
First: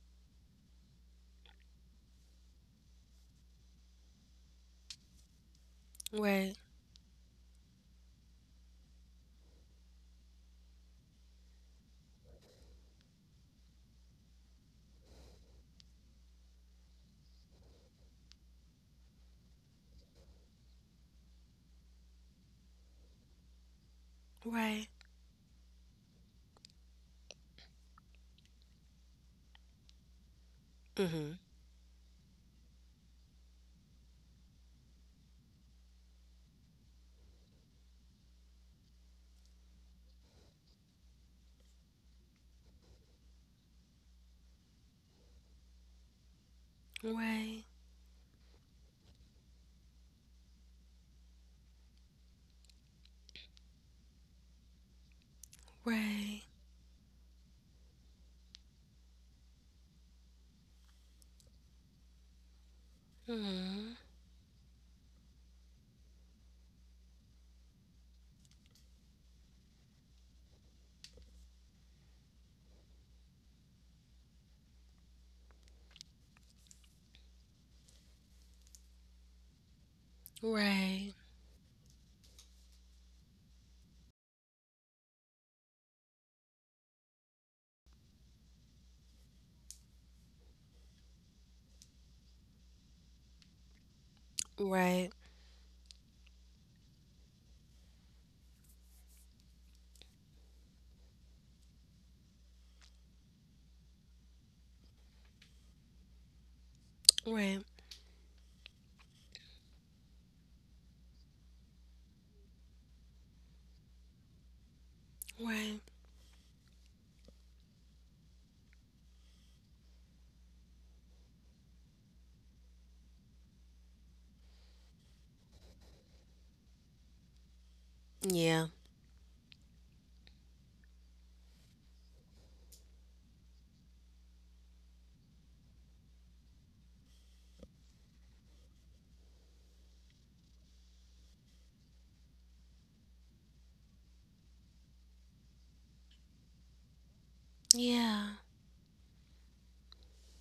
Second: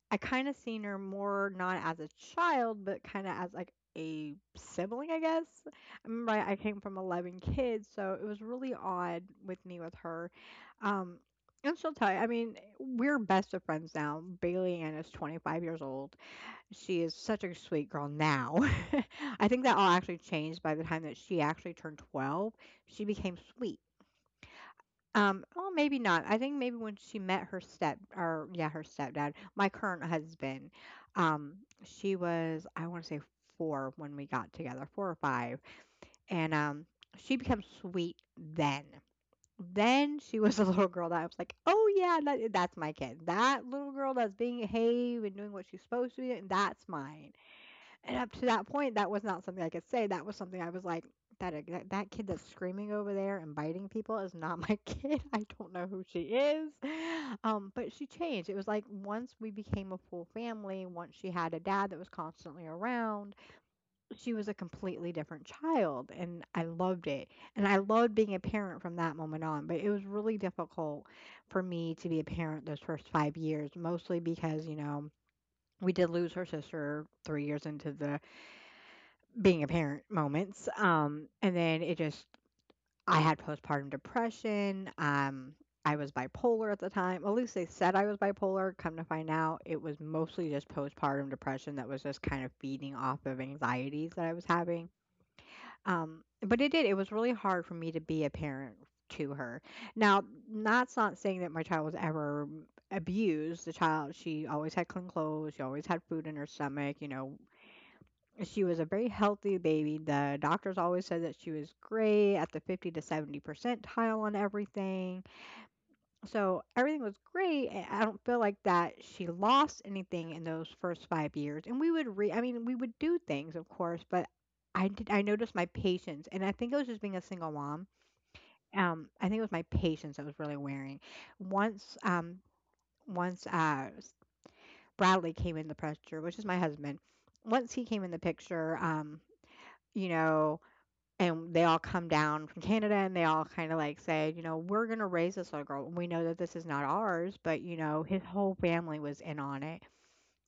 I kinda seen her more not as a child, but kinda as, like, a sibling, I guess? I remember I Right. came from 11 kids, so it was really odd with me with her, um, and she'll tell you, I mean, we're best of friends now. Bailey Ann is 25 years old. She is such a sweet girl now. I think that all actually changed by the time that she actually turned 12. She became sweet. Right. Well, maybe not. I think maybe when she met her step or yeah, her stepdad, my current husband, Mm-hmm. um, she was, I want to say four when we got together, four or five. And she became sweet then. Then she was a little girl that I was like, oh yeah, that's my kid. That little girl that's being behaved and doing what she's supposed to be doing, that's mine. Right. And up to that point, that was not something I could say. That was something I was like, that kid that's screaming over there and biting people is not my kid. I don't know who she Right. is. But she changed. It was like once we became a full family, once she had a dad that was constantly around, Mm-hmm. she was a completely different child, and I loved it. And I loved being a parent from that moment on. But it was really difficult for me to be a parent those first 5 years, mostly because you know we did lose her sister 3 years into the being a parent moments. Right. And then it just, I had postpartum depression. I was bipolar at the time. At least they said I was bipolar. Come to find out, it was mostly just postpartum depression that was just kind of feeding off of anxieties that I was having. Right. But it did. It was really hard for me to be a parent to her. Now, that's not saying that my child was ever abused. The child, she always had clean clothes. She always had food in her stomach. You know, Right. she was a very healthy baby. The doctors always said that she was great at the 50 to 70 percentile on everything. Right. So everything was great. And I don't feel like that she lost anything in those first 5 years. And we would re, I mean, we would do things, of course, but I did, I noticed my patience. And I think it was just being a single mom. Yeah. I think it was my patience that was really wearing. Once, um, once, uh, Bradley came in the picture, which is my husband. Once he came in the picture, you know, and they all come down from Canada and they all kind of like say, you know, we're going to raise this little girl. And we know that this is not ours, but you know, his Yeah. whole family was in on it.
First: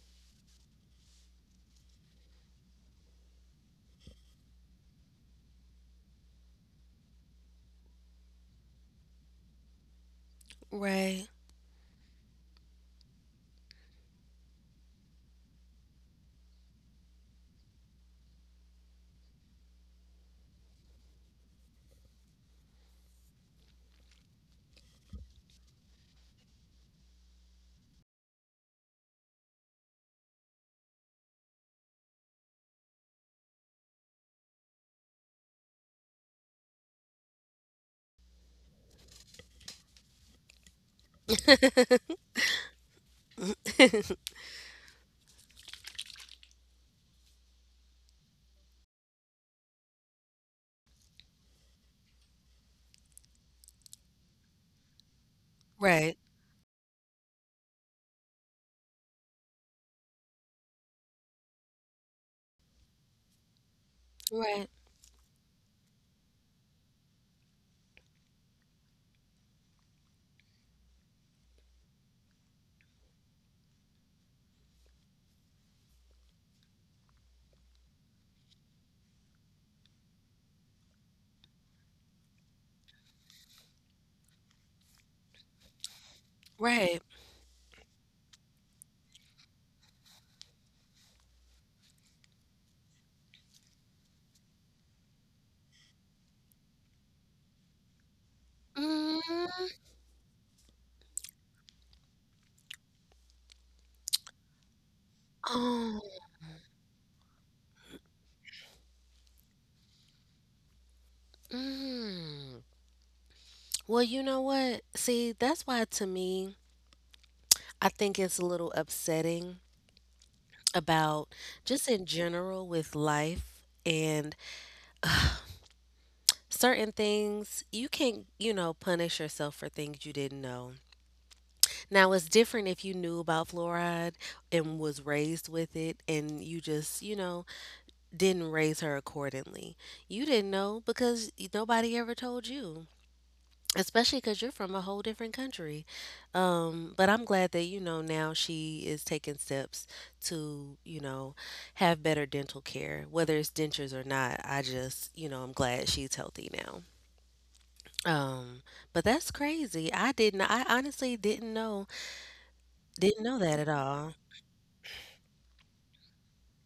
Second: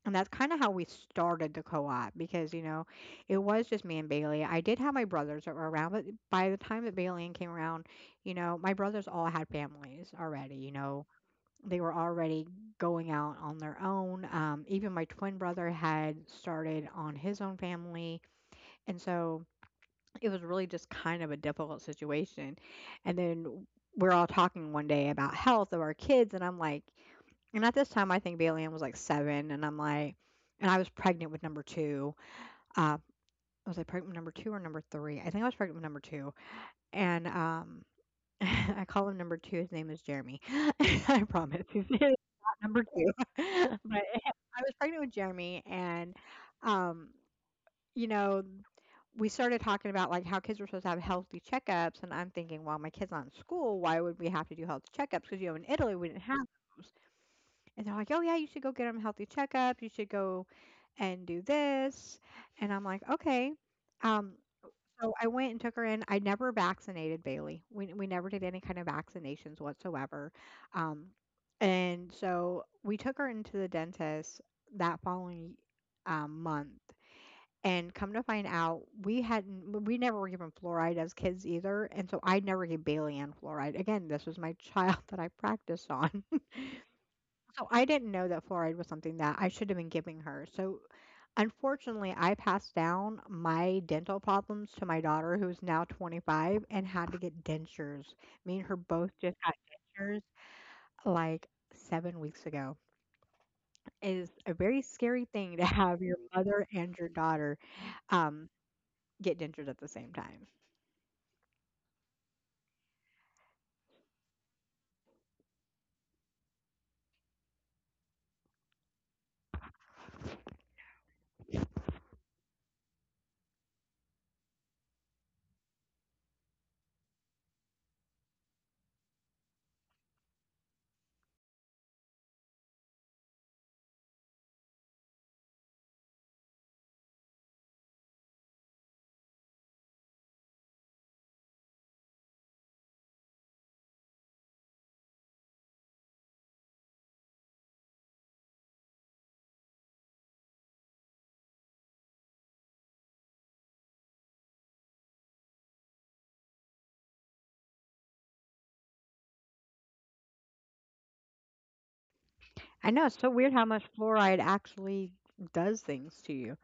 And that's kind of how we started the co op because, you know, it was just me and Bailey. I did have my brothers that were around, but by the time that Bailey and came around, you know, my brothers all had families already, you know, Right. they were already going out on their own. Even my twin brother had started on his own family. And so it was really just kind of a difficult situation. And then we're all talking one day about health of our kids, and I'm like, and at this time I think Bailey Ann was like seven, and I'm like, and I was pregnant with number two. Uh, was I pregnant with number two or number three? I think I was pregnant with number two, and I call him number two. His name is Jeremy. I promise his name is not number two, but I was pregnant with Jeremy, and um, you know we started talking about like how kids were supposed to have healthy checkups, and I'm thinking well my kid's not in school, why would we have to do health checkups, because you know in Italy we Right. didn't have those. And they're like oh yeah you should go get them healthy checkups, you should go and do this. And I'm like okay. um Right. so I went and took her in. I never vaccinated Bailey. We never did any kind of vaccinations whatsoever. um and so we took her into the dentist that following month, and come to find out, we hadn't, we never were given fluoride as kids either. And so I never gave Bailey Ann fluoride. Again, this was my child that I practiced on. Right. So I didn't know that fluoride was something that I should have been giving her. So unfortunately, I passed down my dental problems to my daughter, who's now 25 and had to get dentures. Me and her both just got Mm. dentures like 7 weeks ago. It is a very scary thing to Oh. have your mother and your daughter um, get dentures at the same time. Mm. Well, you know what? See, that's why to me, I think it's a little upsetting about just in general with life and certain things you can, you know, punish yourself for things you didn't know. Now it's different if you knew about fluoride and was raised with it and you just, you know, didn't raise her accordingly. You didn't know because nobody ever told you, especially because you're from a whole different country. But I'm glad that, you know, now she is taking steps to, you know, have better dental care, whether it's dentures or not. I just, you know, I'm glad she's healthy now. Um, but that's crazy. I honestly didn't know, I know it's didn't so know weird that how at much all. fluoride actually does things to you.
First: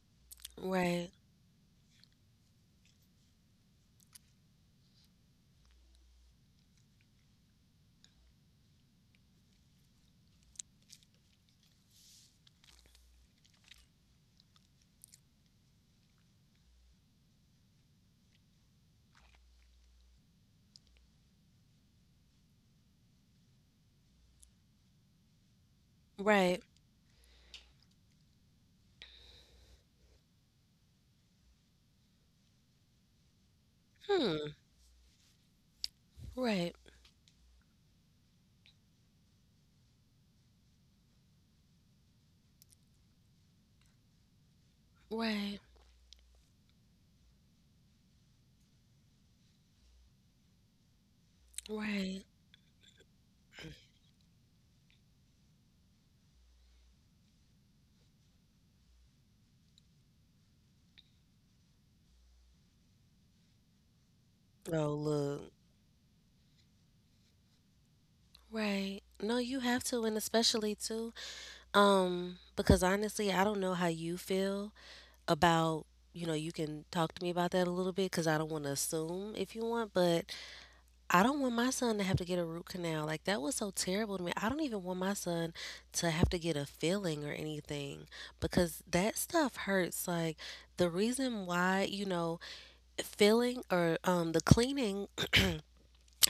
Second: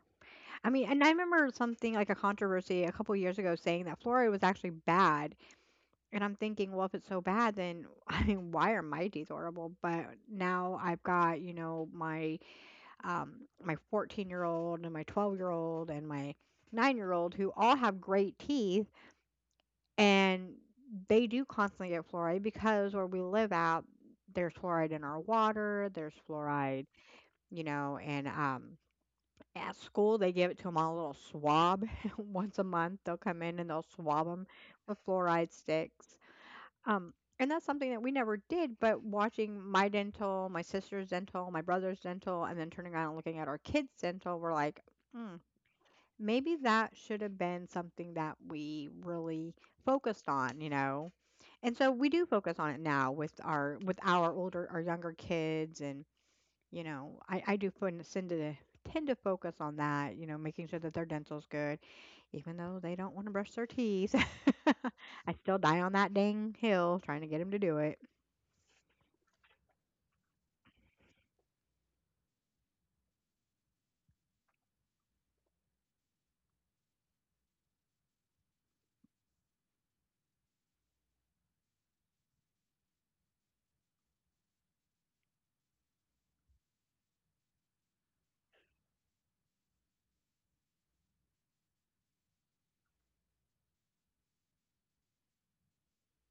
I mean, and I Right. remember something like a controversy a couple years ago saying that fluoride was actually bad. And I'm thinking, well, if it's so bad, then I mean, why are my teeth horrible? But now I've got, you know, my 14-year-old and my 12-year-old and my 9-year-old who all have great teeth. And they do constantly get fluoride because where we live out, there's fluoride in our water, there's Right. fluoride, you know, and at school they give it to them on a little swab once a month. They'll come in and they'll swab them Hmm. with fluoride sticks. Right. Um, and that's something that we never did, but watching my dental, my sister's dental, my brother's dental, and then turning around and looking at our kids' dental, we're like, hmm, Right. maybe that should have been something that we really focused on, you know? And so we Right. do focus on it now with our younger kids, and you know I do fin- send to tend to focus on that, you know, making sure that their dental's good even though they don't want to brush their teeth. Oh, I look. still die on that dang hill trying to get him to do it. Right. No, you have to, and especially too, because honestly, I don't know how you feel about, you know, you can talk to me about that a little bit because I don't want to assume if you want, but I don't want my son to have to get a root canal. Like that was so terrible to me. I don't even want my son to have to get a filling or anything because that stuff hurts. Like the reason why, you know, filling or the cleaning,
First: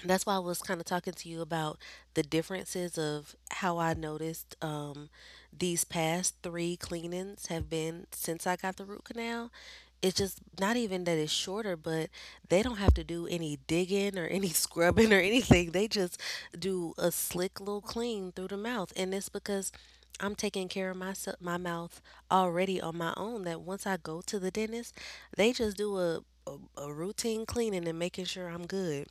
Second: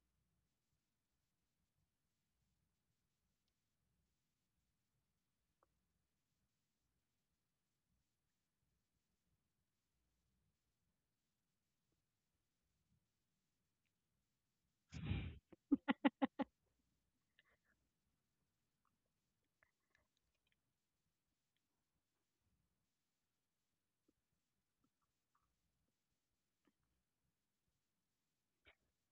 that's why I was kind of talking to you about the differences of how I noticed these past three cleanings have been since I got the root canal. It's just not even that it's shorter, but they don't have to do any digging or any scrubbing or anything. They just do a slick little clean through the mouth. And it's because I'm taking care of my mouth already on my own that once I go to the dentist, they just do a routine cleaning and making sure I'm good.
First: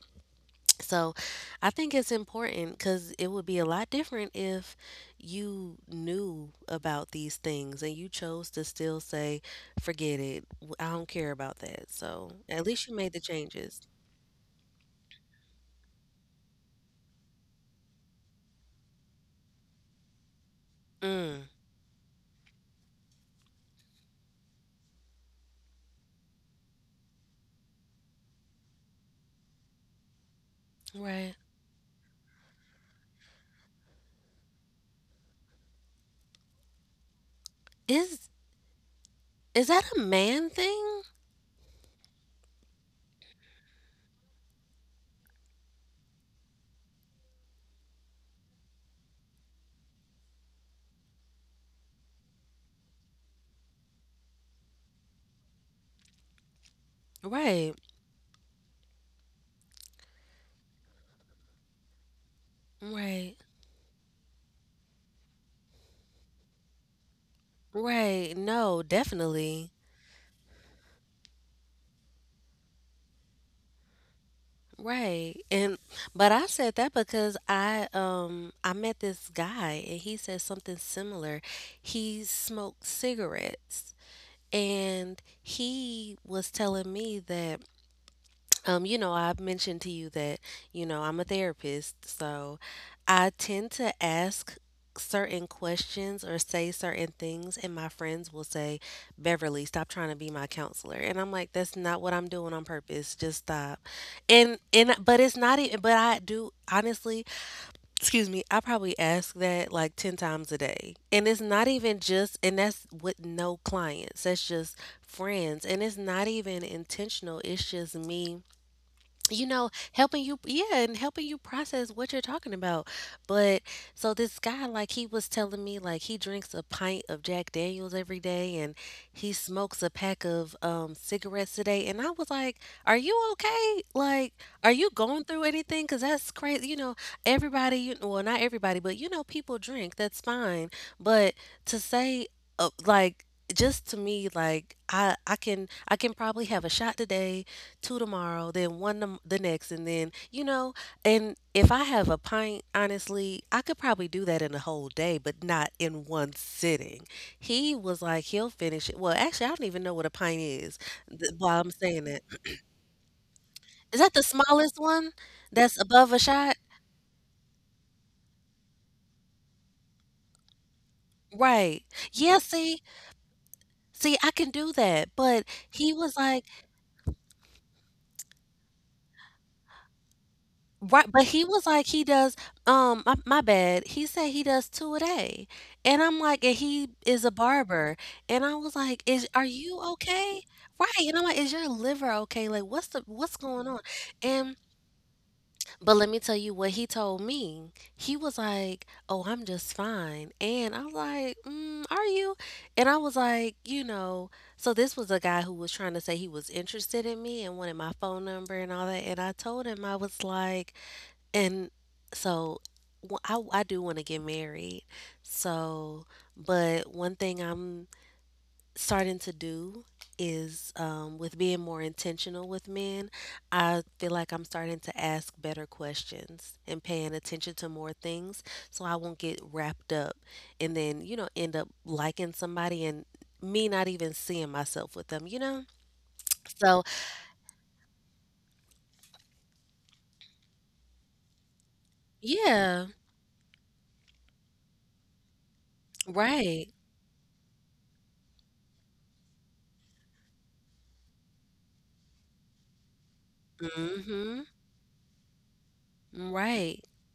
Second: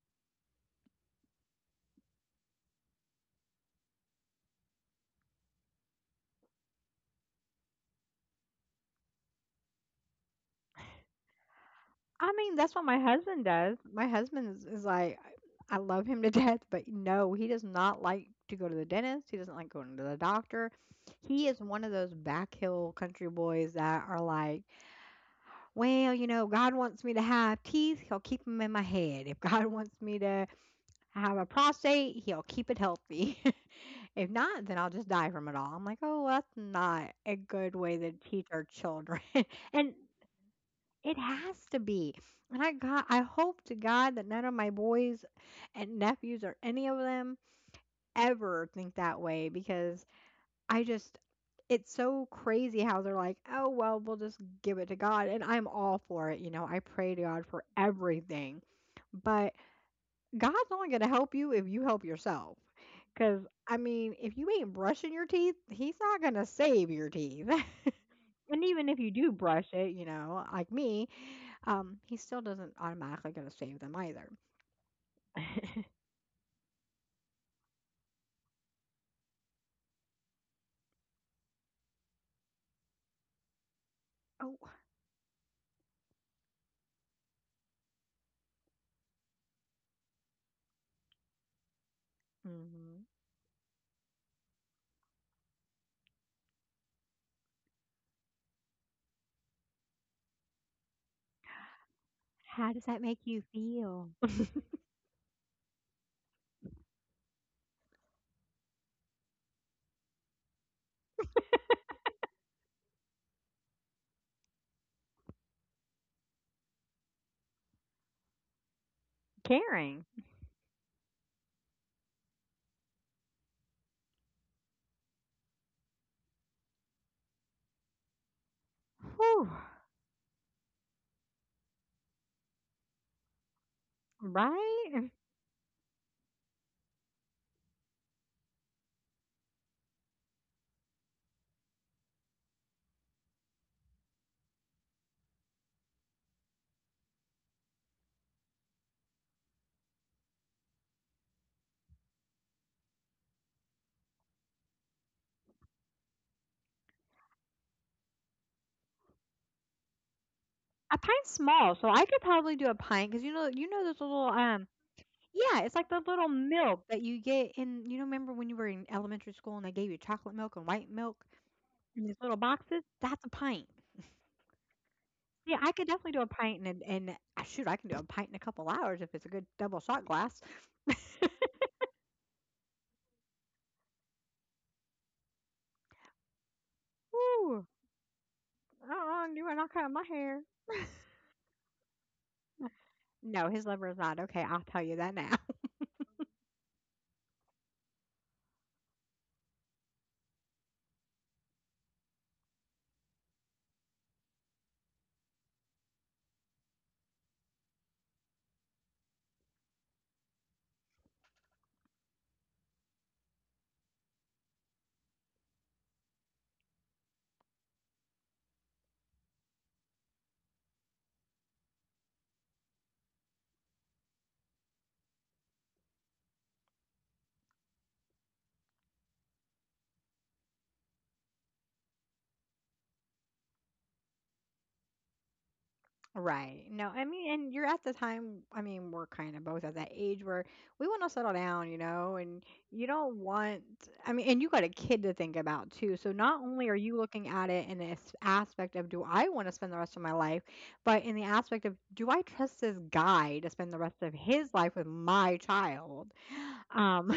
So I think it's important because it would be a lot different if you knew about these things and you chose to still say, forget it. I don't care about that. So I mean, at that's what least you my made the husband does. changes. My husband is like, I love him to death, but no, he does not like to go to the dentist. He doesn't like going to the doctor. Mm, He is one of those back hill country boys that are like, well, you know, God wants me to have teeth, he'll keep them in my head. If God wants me to right. have a prostate, he'll keep it healthy. If not, then I'll just die from it all. I'm like, "Oh, well, that's not a good way to Is teach our children." is that And a man thing? it has to be. And I hope to God that none of my boys and nephews or any of them ever think that way because I just, it's so crazy how they're like, "Oh, well, we'll just give it to God." And I'm all for it, you know. I pray to God for Right. everything. But God's only going to help you if you help yourself. Right. Cuz I mean, if you ain't brushing your teeth, he's not going to save your teeth. Right. And No, even if you do brush definitely. it, you know, like me, he still doesn't automatically going to save them either. Right. And but I said that because I met this guy and he said something similar. He smoked cigarettes Oh. and he was telling me that you know, I've mentioned to you that, you know, I'm a therapist, so Mhm. I tend to ask certain questions or say certain things, and my friends will say, Beverly, stop trying to be my counselor. And I'm like, that's not what I'm doing on How does that purpose. make Just you stop. feel? And but it's not even, but I do honestly, excuse me, I probably ask that like 10 times a day. And it's not even just, and that's with no clients. That's just friends. And it's not even intentional. It's just me, you know, Caring. helping you, yeah, and helping you process what you're talking about. But so this guy, like, he was telling me, like, he drinks a pint of Jack Daniels every day and he Whew. smokes a pack of cigarettes today. And I was like, are you okay? Like, are you Right? going through anything? Because that's crazy. You know, everybody, you well, not everybody, but you know, people drink. That's fine. But to say, like, just to me, like I can, I can probably have a shot today, two tomorrow, then one the next, and then, you know, and if I have a pint, honestly, I could probably do that in a whole day, but not in one sitting. He was like, he'll finish it. Well, actually, I don't even know what a pint is A pine's while I'm small, so saying I that. could probably do a pint because you know Is those that the little, smallest one yeah, it's that's like the above a little shot? milk that you get in, you know, remember when you were in elementary school and they gave you chocolate milk and white milk Right. in these Yeah, little see, boxes? That's a pint. see, I can do that. But Yeah, I could he definitely was do a like, pint, and ah, shoot, I can do a pint in a couple hours if it's a good double shot glass. Right, but he was like he does my, my bad. He said he does 2 a day. And I'm like and he is a Woo. barber. And I was like, "Is Uh-uh, are you are not you cutting my hair. okay?" Right. And I'm like, "Is your liver okay? Like what's No, his going on?" liver is not. Okay, And I'll tell you that now. but let me tell you what he told me. He was like, "Oh, I'm just fine." And I was like, mm, "Are you?" And I was like, "You know, so this was a guy who was trying to say he was interested in me and wanted my phone number and all that." And I told him I was like and so well, I do want to get married. So, but one thing I'm starting to do is with being more intentional with men, I feel like I'm starting to ask better questions and paying attention to more things so I won't get wrapped up and then, end up liking somebody and me not even seeing myself with them, Right. So, No, I mean, and you're at the time, I mean, we're kind of both at that age where we want to settle down, you know, and you yeah, don't want, I mean, and you got a kid to think about too. So not only right. are you looking at it in this aspect of, do I want to spend the rest of my life, but in the aspect of, do I trust this guy to mm spend the rest of Mhm. his life with my child? Right. Um,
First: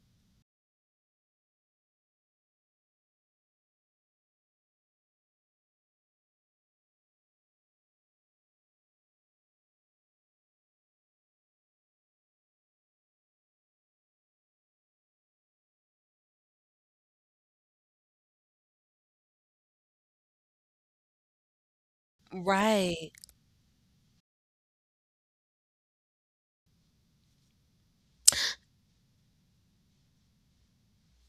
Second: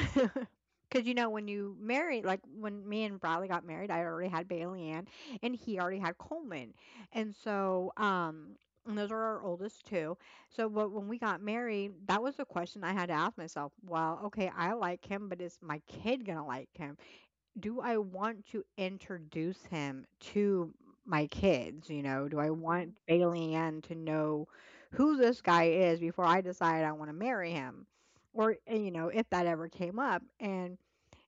because you know, when you marry, like when me and Bradley got married, I already had Bailey Ann and he already had Coleman. And so, and those are our oldest two. So, but when we got married, that was the question I had to ask myself. Well, okay, I like him, but is my kid gonna like him? Do I want to introduce him to my kids? You know, do I want Right. Bailey Ann to know who this guy is before I decide I want to marry him? Or, eh, you know, if that ever came up. And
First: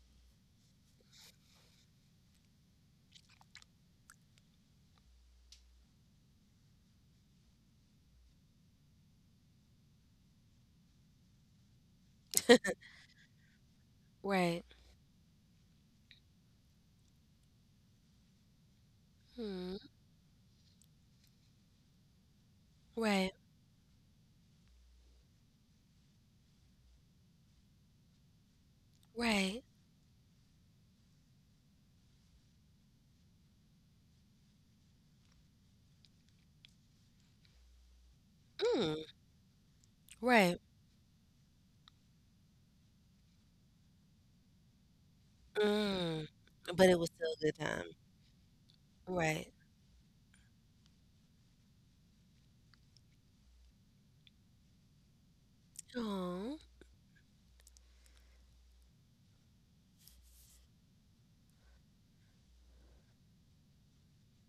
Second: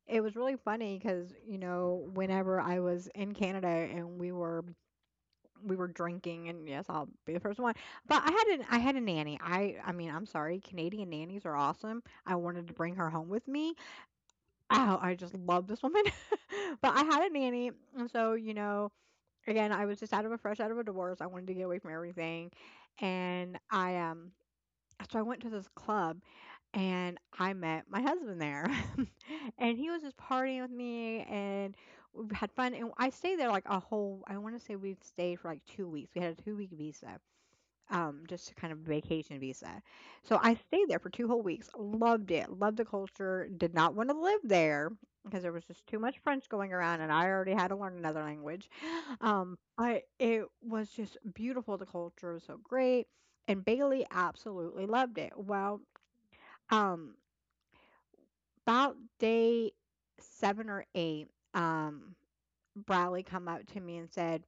it was really funny because, you know, whenever I was in Canada and we were drinking and yes, I'll be the first one. But I had a nanny. I mean, I'm sorry, Canadian nannies are awesome. I wanted to bring her home with me. Right. Oh, I just love this woman. But I had a nanny, and so, you know, again, Mm, I was just out of a fresh out of a divorce. I wanted to get away from everything. right, And I so I went to this club and I met my husband there. right. And he was just partying with me and we had fun. And I stayed there like a whole, I want to say we stayed for like 2 weeks. We had a 2 week visa, just a kind of Mm, vacation visa. So I right. stayed there for two whole weeks. Loved it. Loved the culture. Did not want to live there because there was just too much Mm. French going But it around was and I still a already good had to time. learn another language. Right. But it was just beautiful. The culture was so great. And Bailey absolutely loved it. Well, Oh, um, about day 7 or 8, um, Bradley come up to me and said,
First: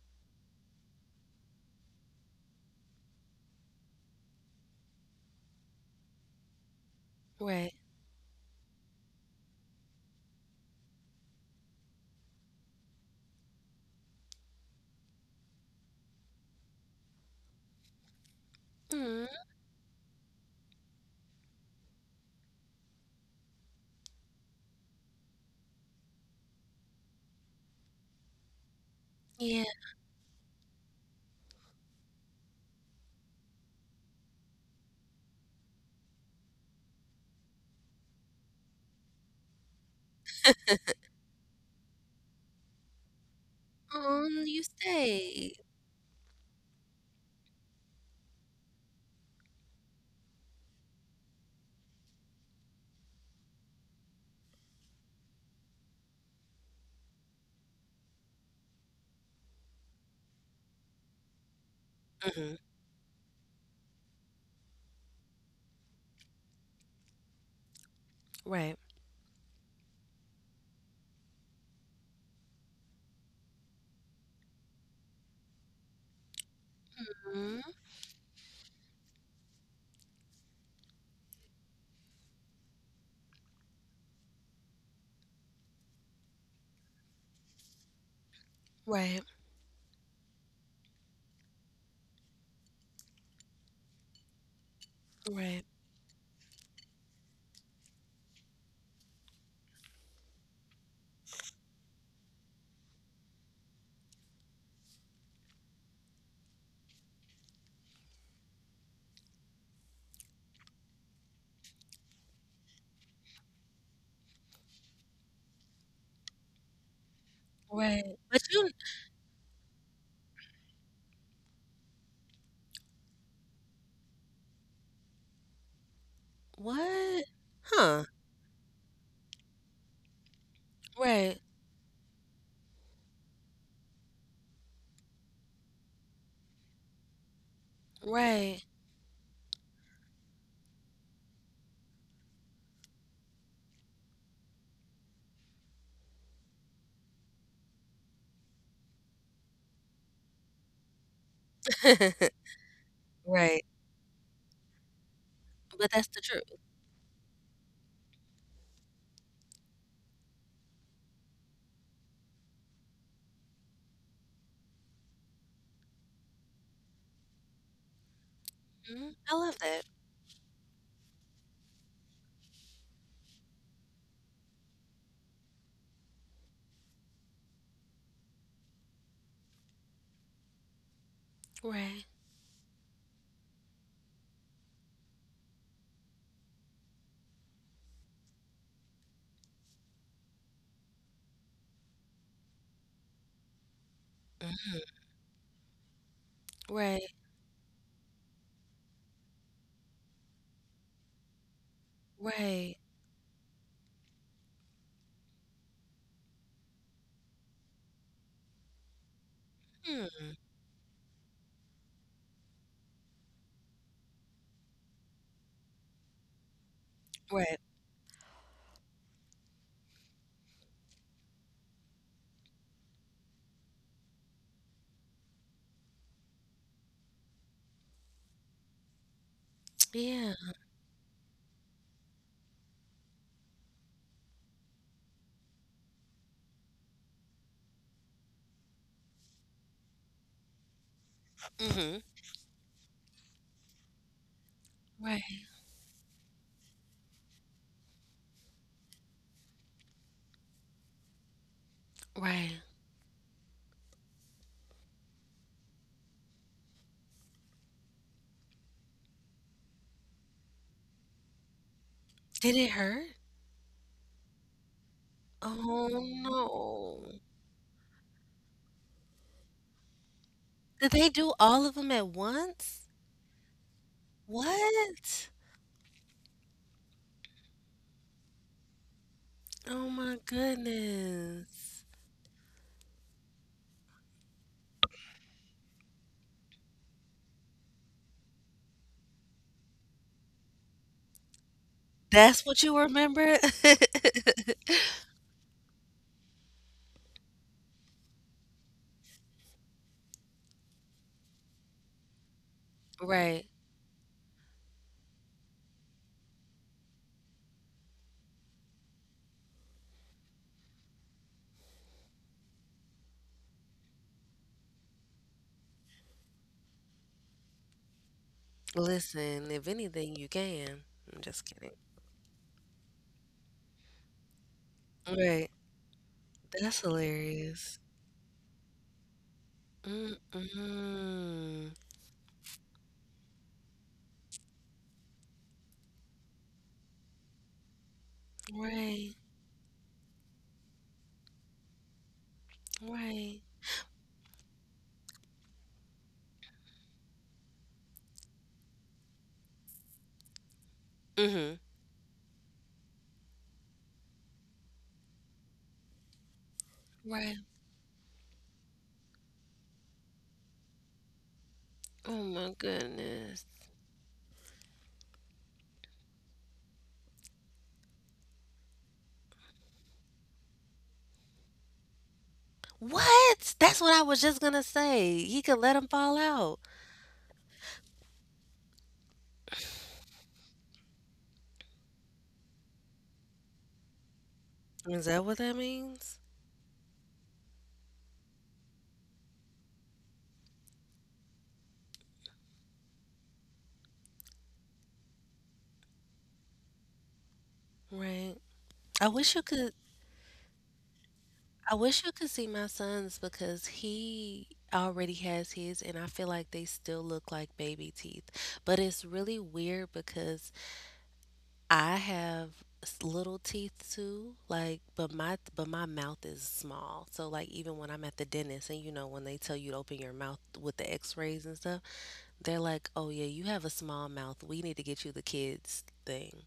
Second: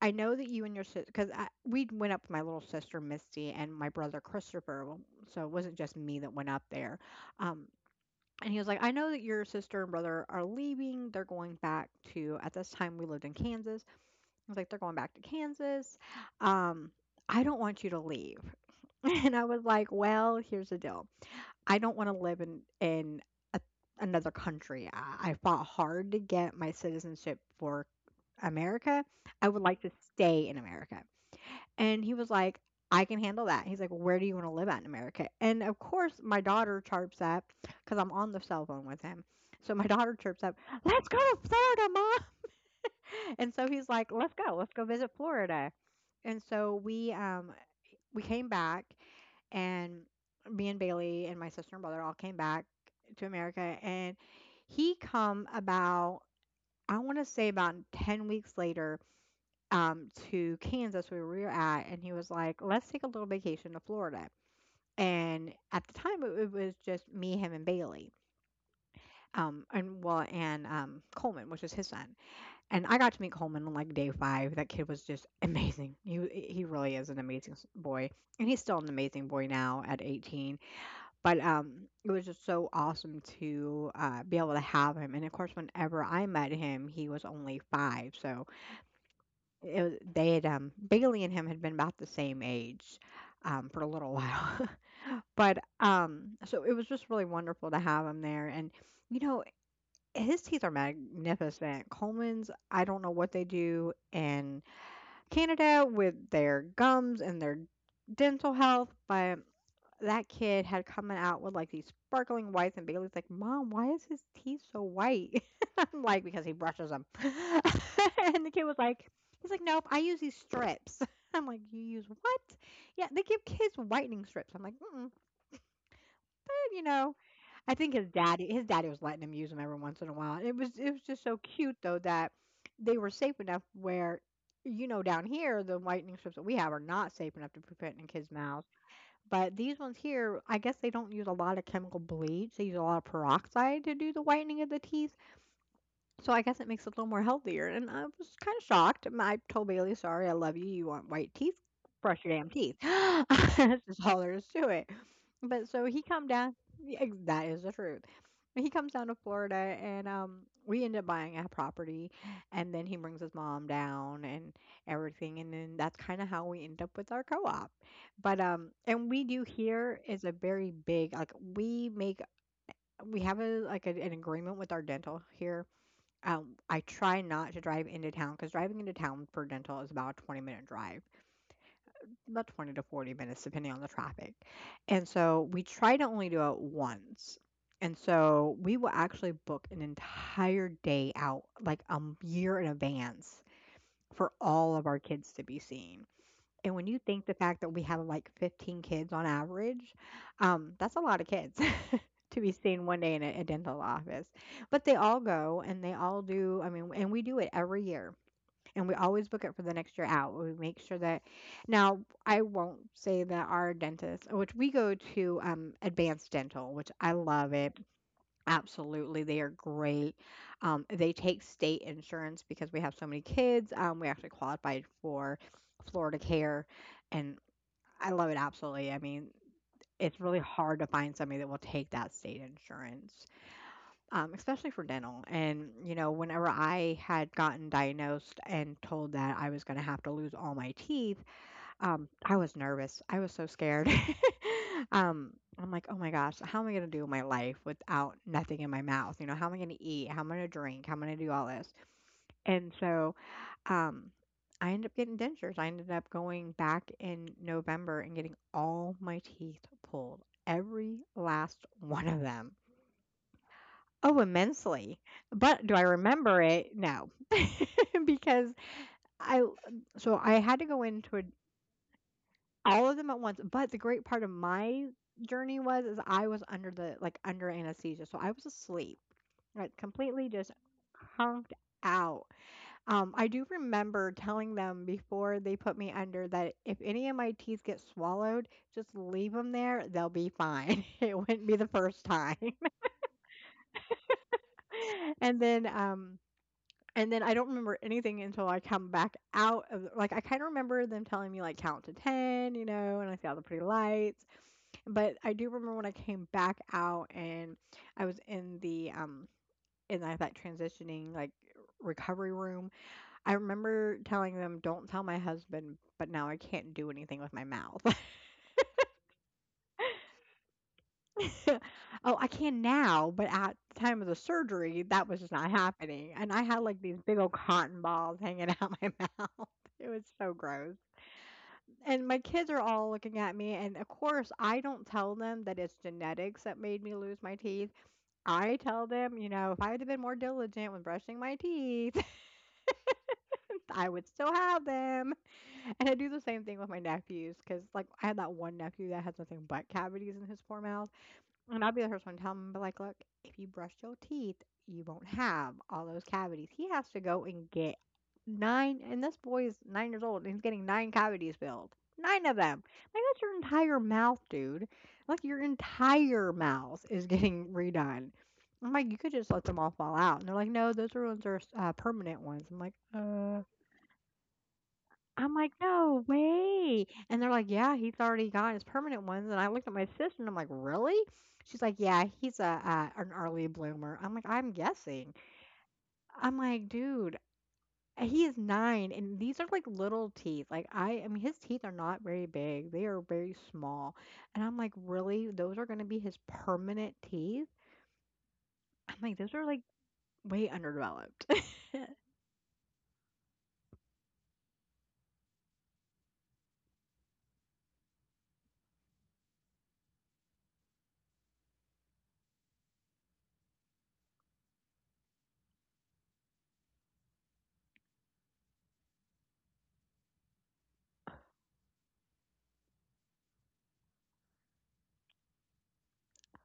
"I know that you and your sister, because we went up with my little sister Misty and my brother Christopher, w so it wasn't just me that went up there, um, right. and he was like, "I know that your sister and brother are leaving, they're going back to" at this time we lived in Kansas, I was like, "They're going back to Kansas, um, I don't want you to leave," Mm, and I was like, "Well, here's the deal, I don't want to live in a, another country. I fought hard to get my citizenship for America. I would yeah. like to stay in America. And he was like, I can handle that. He's like, where do you want to live at in America? And of course, my daughter chirps up because I'm on the cell phone with him. So my daughter chirps up, let's go to Florida, mom. And so he's like, Oh, let's go. you Let's go visit stayed. Florida. And so we came back, and me and Bailey and my sister and brother all came back to America, and he come about, I want to say about 10 weeks later, to Kansas where we were at, and he was Hmm. like, let's take a little vacation to Florida. And at the time it was just me, him, and Bailey, Right. And well, and Coleman, which is his son. And I got to meet Coleman on like day five. That kid was just amazing. He really is an amazing Mm, boy, and he's still an amazing boy now at 18. But it was just so awesome to be able to have him. And of course, whenever I met him, he was only five. So right. it was, they had Bailey and him had been about the same age for a little while. But Right. So it was just really wonderful to have him there. And, you know, his teeth are magnificent. Coleman's, I don't know what they do in Canada with their gums and their dental health, but that kid had come out with like these sparkling whites, and Bailey's like, "Mom, why is his teeth so white?" I'm like, "Because he brushes them." Right. But And the kid you, was like, "He's like, nope, I use these strips." I'm like, "You use what?" Yeah, they give kids whitening strips. I'm like, mm-mm. And, you know, what? I think Huh. His daddy was letting him use them every once in a while. It was just Right. so cute though that they were safe enough where. You know, down here, the whitening strips that we have are not safe enough to put in a kid's Right. mouth. But these ones here, I guess they don't use a lot of chemical bleach. They use a lot of peroxide to do the whitening of the teeth. So I guess it makes it a little more healthier. And I was kind of shocked. I told Bailey, sorry, I love you. You want white teeth? Brush your damn teeth. Right. That's just all there is to it. But so But he that's the come down. truth. Yeah, that is the truth. He comes down to Florida, and we end up buying a property, and then he brings his mom down and everything, and then that's kind of how we end up with our co-op. But Hmm. and we I do love that. here is a very big, like, we make, we have a like an agreement with our dental here. I try not to drive into town because driving into town for dental is about a 20 minute drive, Right. about 20 to 40 minutes, depending on the traffic. And so we try to only do it once. And so we will actually book an entire day out, like year in advance, for Mm, all of our kids to be seen. And when you right. think the fact that we have like 15 kids on average, that's a lot of kids to be Right. seen one day in a dental office. But they all go and they all do, I mean, and we do it every year and we always book it for the next year Mm, out. We make sure that, now, I won't say that our dentist, which we go to, Advanced Dental, which I love right. it. Absolutely, they are great. They take state insurance because we have so many kids. We actually qualified for Florida Care, and I love it absolutely. I mean, it's Yeah. really hard to find somebody that will take that state insurance, especially for dental. And, you know, whenever I had gotten diagnosed and told that I was going to have to lose all my teeth, Hmm. I was nervous. I was so scared. um, Right. I'm like, oh my gosh, how am I going to do my life without nothing in my mouth? You know, how am I going to eat? How am I going to drink? How am I going to do all this? Right. And so, um, I ended up getting dentures. I ended up going back in November and getting all my teeth pulled, every last one of them. Did it hurt? Oh, immensely. But do I Oh remember it? No, no. because I so I had to Did they do all of them at all once? of them at once. But the great part of my What? journey was is I was under the under anesthesia, so I was asleep, like Oh my completely just honked goodness. out. I do remember telling them before they put me under that if any of my teeth get swallowed, just leave them there; they'll be fine. It wouldn't be the first time. That's what you remember? and then um And then I don't remember anything until I come back out of like I kind of remember them telling me like count to 10, you know, and I see all the Right. pretty lights. But I do remember when I came back out, and I was in the in that transitioning like recovery room. I remember telling them don't tell my husband, but now I can't do anything with my mouth. Listen, if anything, you can. I'm just kidding. Oh, I can now, but at the time of the surgery, that was just Right. not happening. And I had That's like these big old hilarious. cotton balls hanging out my mouth. It was so gross. Mm-mm. And my kids are all looking at me, and of course I don't tell them that it's genetics that made me lose my teeth. I tell Right. them, you know, if I had been more diligent when brushing my teeth, Right. I would still have them. And I do the same thing with my nephews because like I had that one nephew that has nothing but cavities in his poor mouth. Mm-hmm. And I will be the first one to tell him, but like, look, if you brush your teeth, you won't have all those cavities. He has to go Right. and get nine, and this boy is 9 years old, and he's getting nine cavities filled. Oh Nine of my them. Like, that's your goodness. entire mouth, dude. Like, your entire mouth is getting redone. I'm like, you could just let them all fall out. And they're like, no, those ones are permanent ones. What? That's what I was just gonna say. I'm He like, could let him "No fall out. way." And they're like, "Yeah, he's already got his permanent ones." And I looked at my sister, and I'm like, "Really?" She's like, "Yeah, he's a, an early bloomer." I'm like, "I'm Is guessing." that what that means? I'm like, "Dude, he is 9, and these are like little teeth. Like I mean his teeth are not very big. They are very small." And I'm like, "Really? Those are going to be his permanent teeth?" Right. I'm I like, "Those wish you are like could way underdeveloped." I wish you could see my son's because he already has his and I feel like they still look like baby teeth. But it's really weird because I have little teeth too, but my mouth is small. So like even when I'm at the dentist and you know when they tell you to open your mouth with the x-rays and stuff, they're like, "Oh yeah, you have a small mouth. We need to get you the kids thing."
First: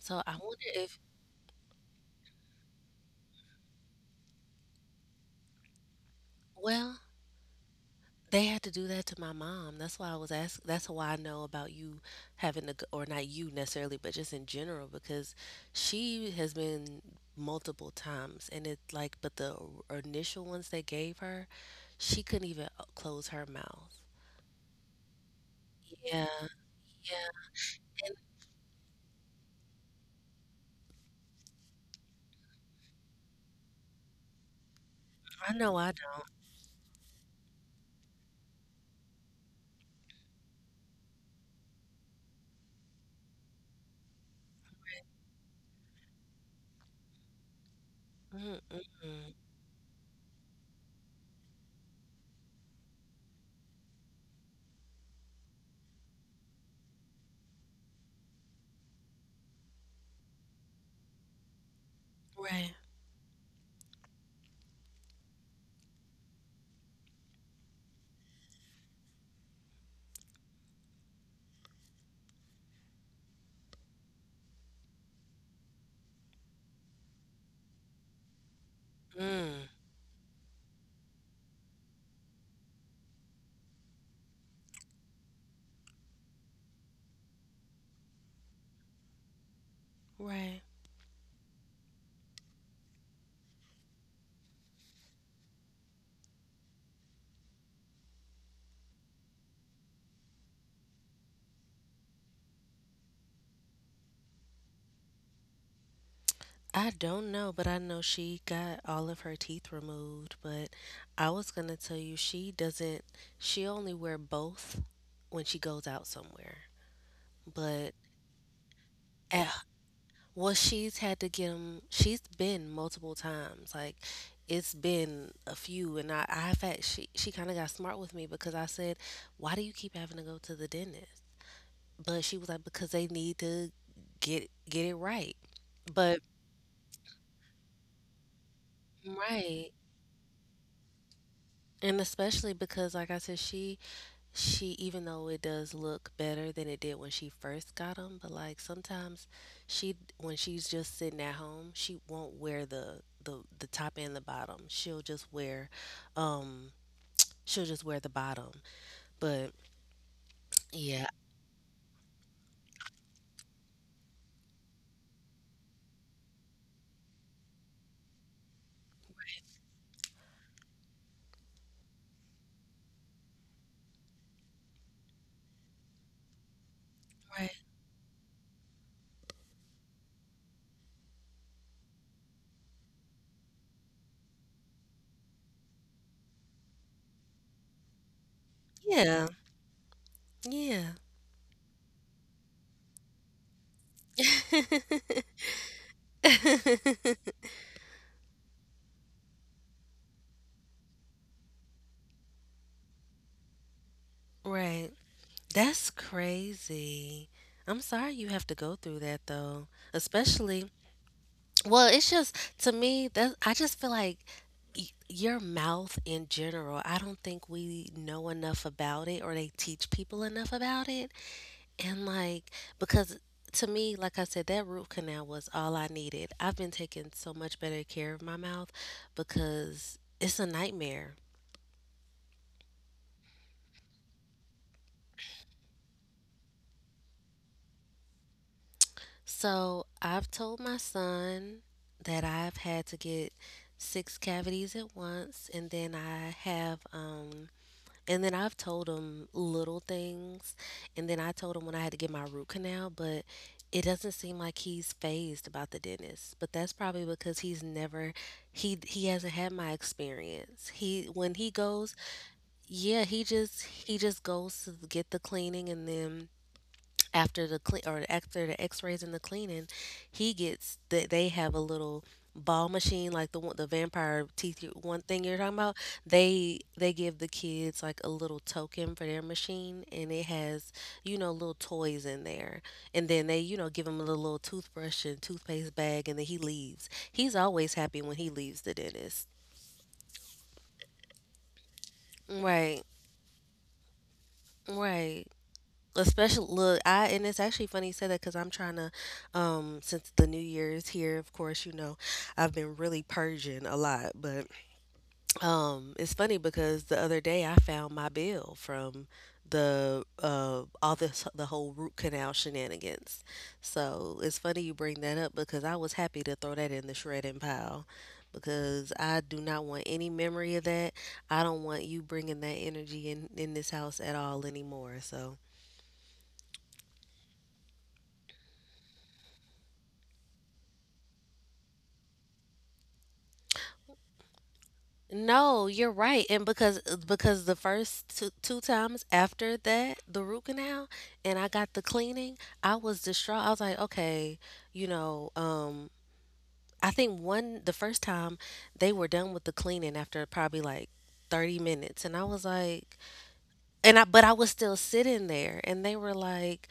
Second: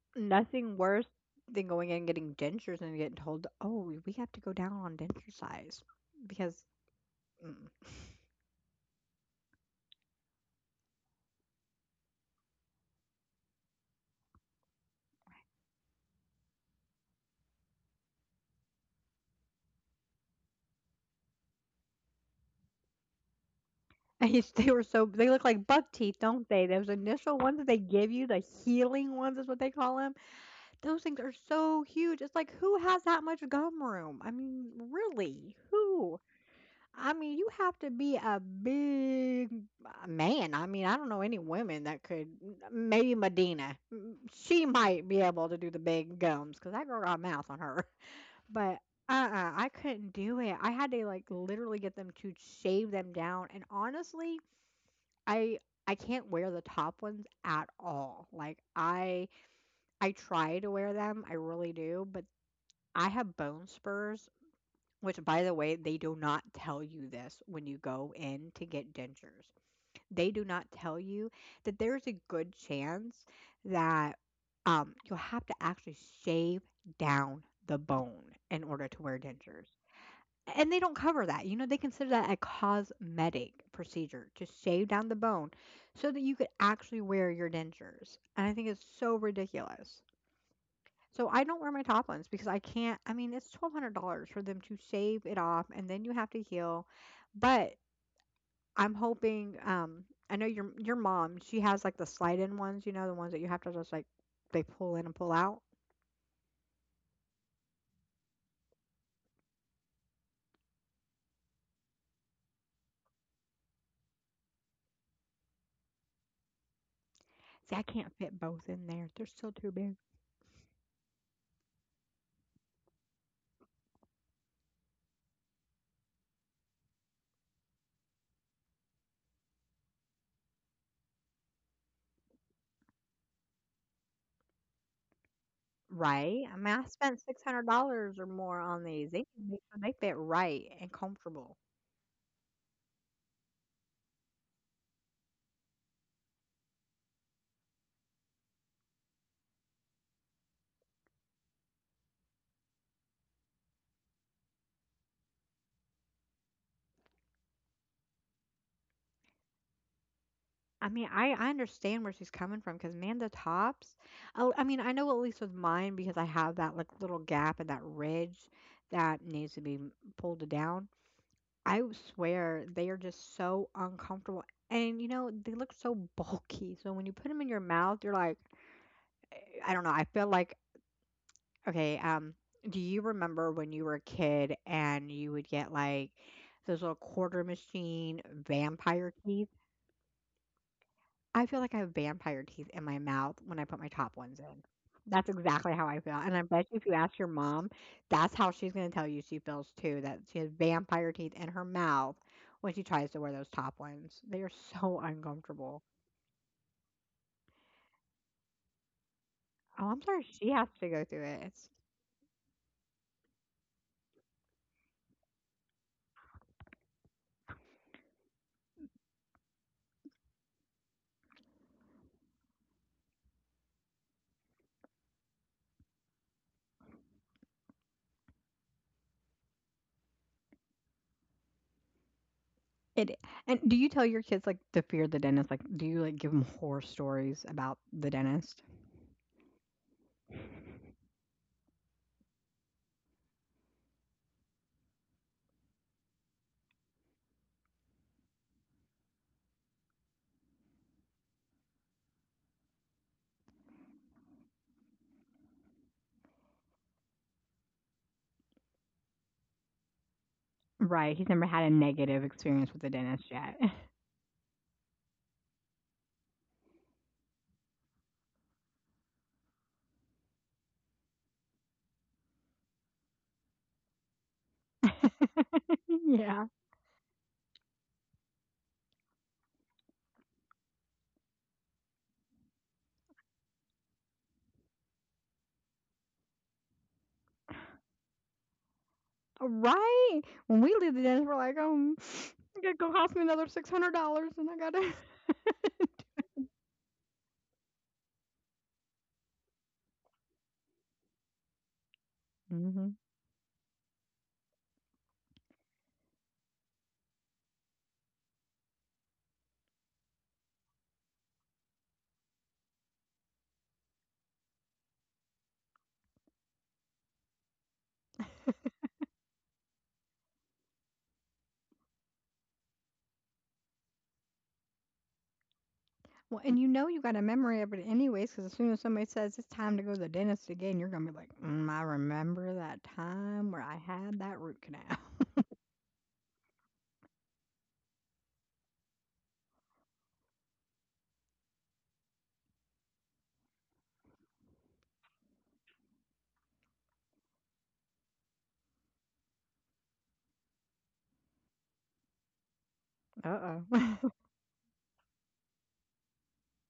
So I wonder Nothing if worse than going in and getting dentures and getting told, "Oh, we have to go down on denture size," because well, mm. They had to do that to my mom. That's why I know about you having to go, or not you necessarily, but just in general, because she has been multiple times, and it's like, but the initial ones they gave her, she couldn't even close her mouth. And they were so they look like buck teeth, Yeah, don't they? Those initial yeah. ones that they give And you, the healing ones is what they call them. Those things are so huge. It's like who has that much gum room? I mean, really, I know I who? don't. I mean, you have to be a big man. I mean, I don't know any women that could. Maybe Medina. She might be able to do the big gums because that girl got a mouth on her. But Mm-mm. uh-uh, I couldn't do it. I had to like literally get them to shave them down. And honestly, I I can't wear the top ones at all. Like I try to wear them, I really do, but Right. I have bone spurs, which, by the way, they do not tell you this when you go in to get dentures. They do not tell you that there's a good chance that, you'll have to actually shave down the bone in order to wear dentures. Mm. And they don't cover that. You know, they consider that a cosmetic procedure to shave down the bone so that you could actually wear your dentures. And I think it's so ridiculous. Right. So I don't wear my top ones because I can't. I mean, it's $1,200 for them to shave it off, and then you have to heal. But I'm hoping, I know your mom, she has like the slide in ones, you know, the ones that you have to just like they pull in and pull out. I don't know, but I know she got all of her teeth removed. But I was gonna tell you she doesn't. She only wear both when she goes out somewhere. See, I But can't fit both in there. They're eh, still too big. She's had to get them. She's been multiple times. Like it's been a few, and I I've had she kind of got smart with me because I said, why do you keep having to go to the dentist? But she was like, because they need to get it right. But Right? I mean, I spent $600 or more on these. They need to make right, sure they fit right and comfortable. and especially because, like I said, she even though it does look better than it did when she first got them, but like sometimes she when she's just sitting at home, she won't wear the the top and the bottom. Um, she'll just wear the bottom. But I mean, yeah, I understand where she's coming from because man, the Tops, oh, I mean, I know at least with mine because I have that like little gap and that ridge that needs to be pulled down. I swear they are just so uncomfortable. And you know, they look so bulky. So when you put them in right, your mouth, you're like, eh, I don't know. I feel like okay. Do you remember when you were a kid and you would get like those little quarter machine vampire yeah, teeth? yeah, I feel like I have vampire teeth in my mouth when I put my top ones in. That's exactly how I feel. And I bet you if you ask your mom, that's how she's going to tell you she feels too, that she has vampire teeth in her mouth when she tries to wear those top ones. They are right. so uncomfortable. That's crazy. I'm sorry you have to go through that though, Oh, I'm sorry she has especially to go through it. It's, well, it's just to me that I just feel like your mouth in general, I don't think we know enough about it or they teach people enough about it. And like because to me, like I said, that root canal was all I needed. I've been taking so much better care of my mouth because it's a nightmare. it and do you tell your kids like the fear of the dentist? Like, do you like give them horror stories about the dentist? So I've told my son that I've had to get 6 cavities at once, and then I have and then I've told him little things. And then I told him when I had to get my root canal, but it doesn't seem like he's phased about the dentist. But that's probably because he he hasn't had my experience. He Right. He's when never he had a goes, negative experience with the yeah, dentist yet. He just goes to get the cleaning and then after the x-rays and the cleaning he gets that. They have a little ball machine, like the one the vampire teeth one thing you're talking about. Yeah. They give the kids like a little token for their machine and it has little toys in there and then they give him a little, little toothbrush and toothpaste bag, and then he leaves. He's always happy when he leaves the dentist. Right? When we leave the dentist, we're like, it to Right. go cost me another $600 and I gotta Right. Especially, look, I and it's actually funny you say that because I'm trying to, since the New Year is here, of course, I've been hmm. really purging a lot. But it's funny because the other day I found my bill from the all this the whole root canal shenanigans. So it's funny you bring that up because I was happy to throw that in the shredding pile because I do not want any memory of that. I don't want you bringing that energy in this house at all anymore. So. Well, and you know you got a memory of it anyways, because as soon as somebody says it's time to go to the dentist again, you're gonna be like, mm, I remember that time where I had that root canal. No, you're right. And because the first two times after that, the root canal, and I got the cleaning, I was distraught. I was like, okay, you know, um, I think one the first time they were done with the cleaning after probably like 30 minutes, and I was like, Uh-oh. and I Oh, but I was still sitting there and they were like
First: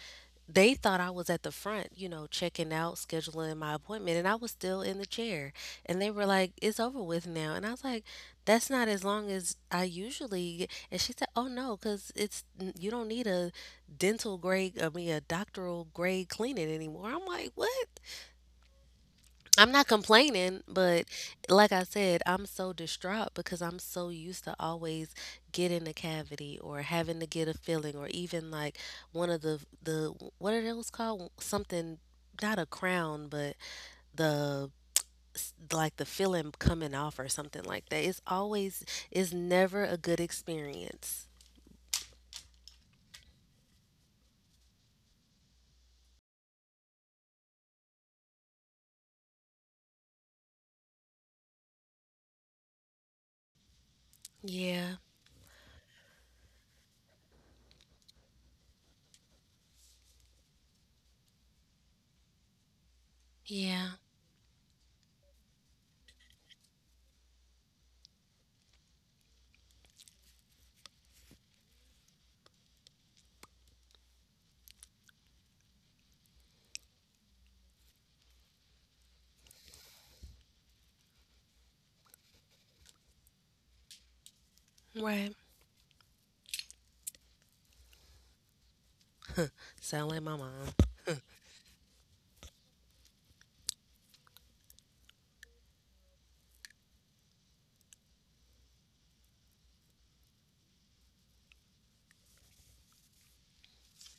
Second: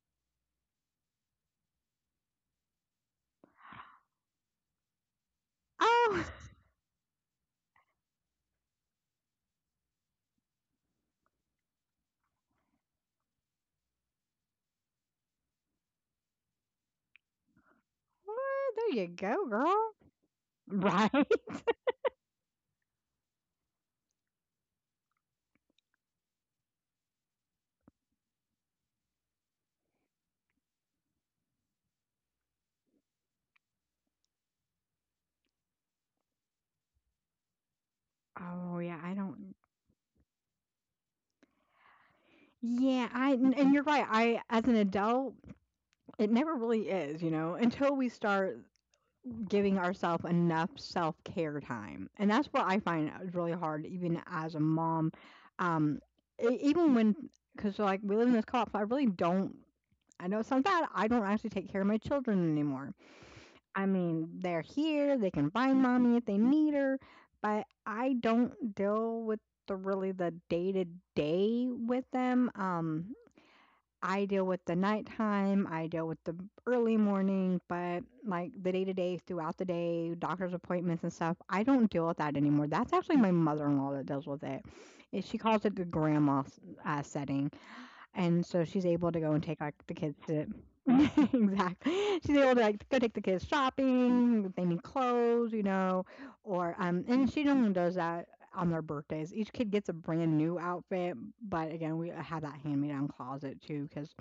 they thought I was at the front, you know, checking out, scheduling my appointment, and I was still in the chair. And they oh, were like, "It's over with now." And I was like, "That's not as long as I usually get." And she said, "Oh no, cuz it's you don't need a dental grade, I mean a doctoral grade cleaning anymore." I'm like, "What?" what? There you go, I'm girl. not complaining, but Right? like I said, I'm so distraught because I'm so used to always getting a cavity or having to get a filling or even like one of the what are those called? Something Not a crown, but the like the filling coming off or something like that. It's Oh always yeah, I it's don't. never a good experience. Yeah, I and you're right. I as an adult, it never really is, you know, until we start giving ourselves enough self care time. And that's what I find is really hard, even as a Yeah. mom. Um, Even when, because like we live in this co op, so I really don't, I know it sounds bad, I don't actually take care of my children anymore. I Yeah. mean, they're here, they can find mommy if they need her, but I don't deal with the really the day to day with them. I deal with the nighttime, I deal with the early morning, but like the day to day throughout the day, doctor's appointments and stuff, I don't deal with that anymore. That's actually my mother in law that deals with it. Right. She calls it the grandma setting. And so she's able to go and take like the Sound kids like my to. mom. Exactly. She's able to like go take the kids shopping, if they need clothes, you know, or and she normally does that on their birthdays. Each kid gets a brand new outfit, but again, we have that hand-me-down closet too because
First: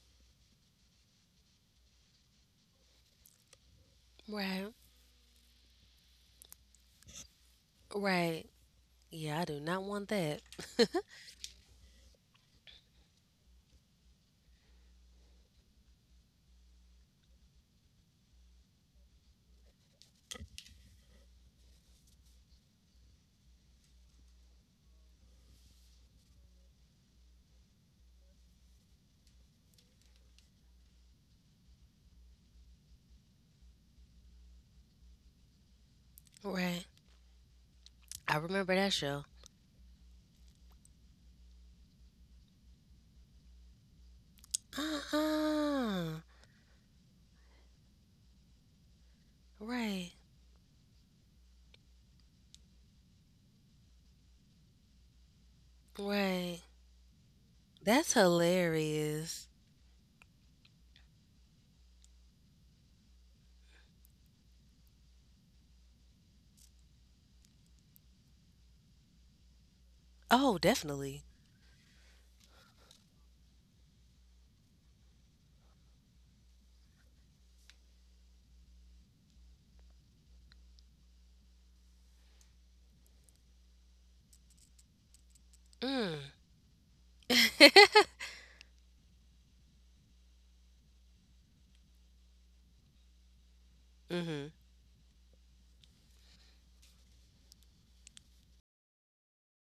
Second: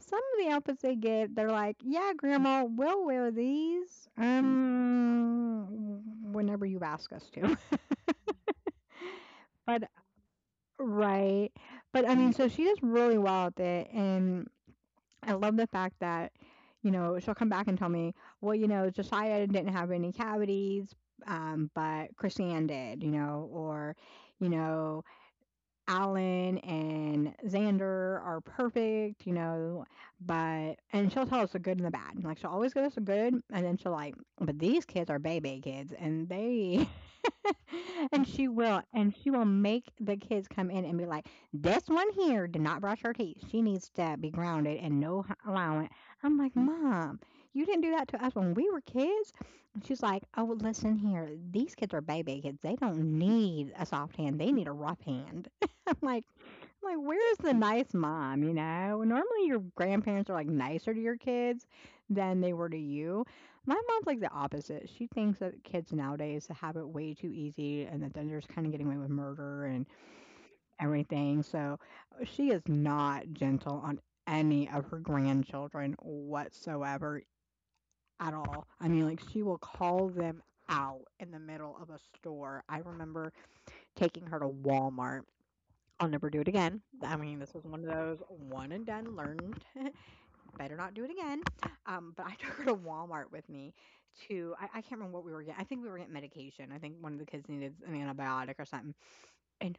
some of the outfits they get, they're like, "Yeah, grandma, we'll wear these, Right. Whenever you ask us to." Right. Yeah, I do not But want that. right, but I mean, so she does really well at it, and I love the fact that, you know, she'll come back and tell me, "Well, you know, Josiah didn't have any cavities, but Chrisanne did," you know, or, you know, Alan and Xander are perfect, you know, but and she'll tell us the good and the bad. Like she'll always give us the good and then she'll like, but these kids are baby kids and they Right. I remember that and show. she will make the kids come in and be like, this one here did not brush her teeth. She needs to be grounded and no allowance. Uh-uh. I'm like, Mom, you didn't do that to us when we were kids. And she's Right. like, "Oh, well, listen here. These kids are baby kids. They don't need a soft hand. They need a rough hand." I'm like, Right. I'm like, where's the nice That's mom? You know, normally hilarious. your grandparents are like nicer to your kids than they were to you. My mom's like the opposite. She thinks that kids nowadays have it way too easy and that they're just kind of getting away with murder and Oh, definitely. everything. So she is not gentle on any of her grandchildren whatsoever at all. I mean, like, she will call them out in the middle of a store. I remember taking her to Walmart. I'll Mm. never do it again. I mean, this was one of those one and done, learned, better not do it again. But I took her to Walmart with me Mhm. to, I can't remember what we were getting. I think we were getting medication. I think one of the kids needed an antibiotic or something. And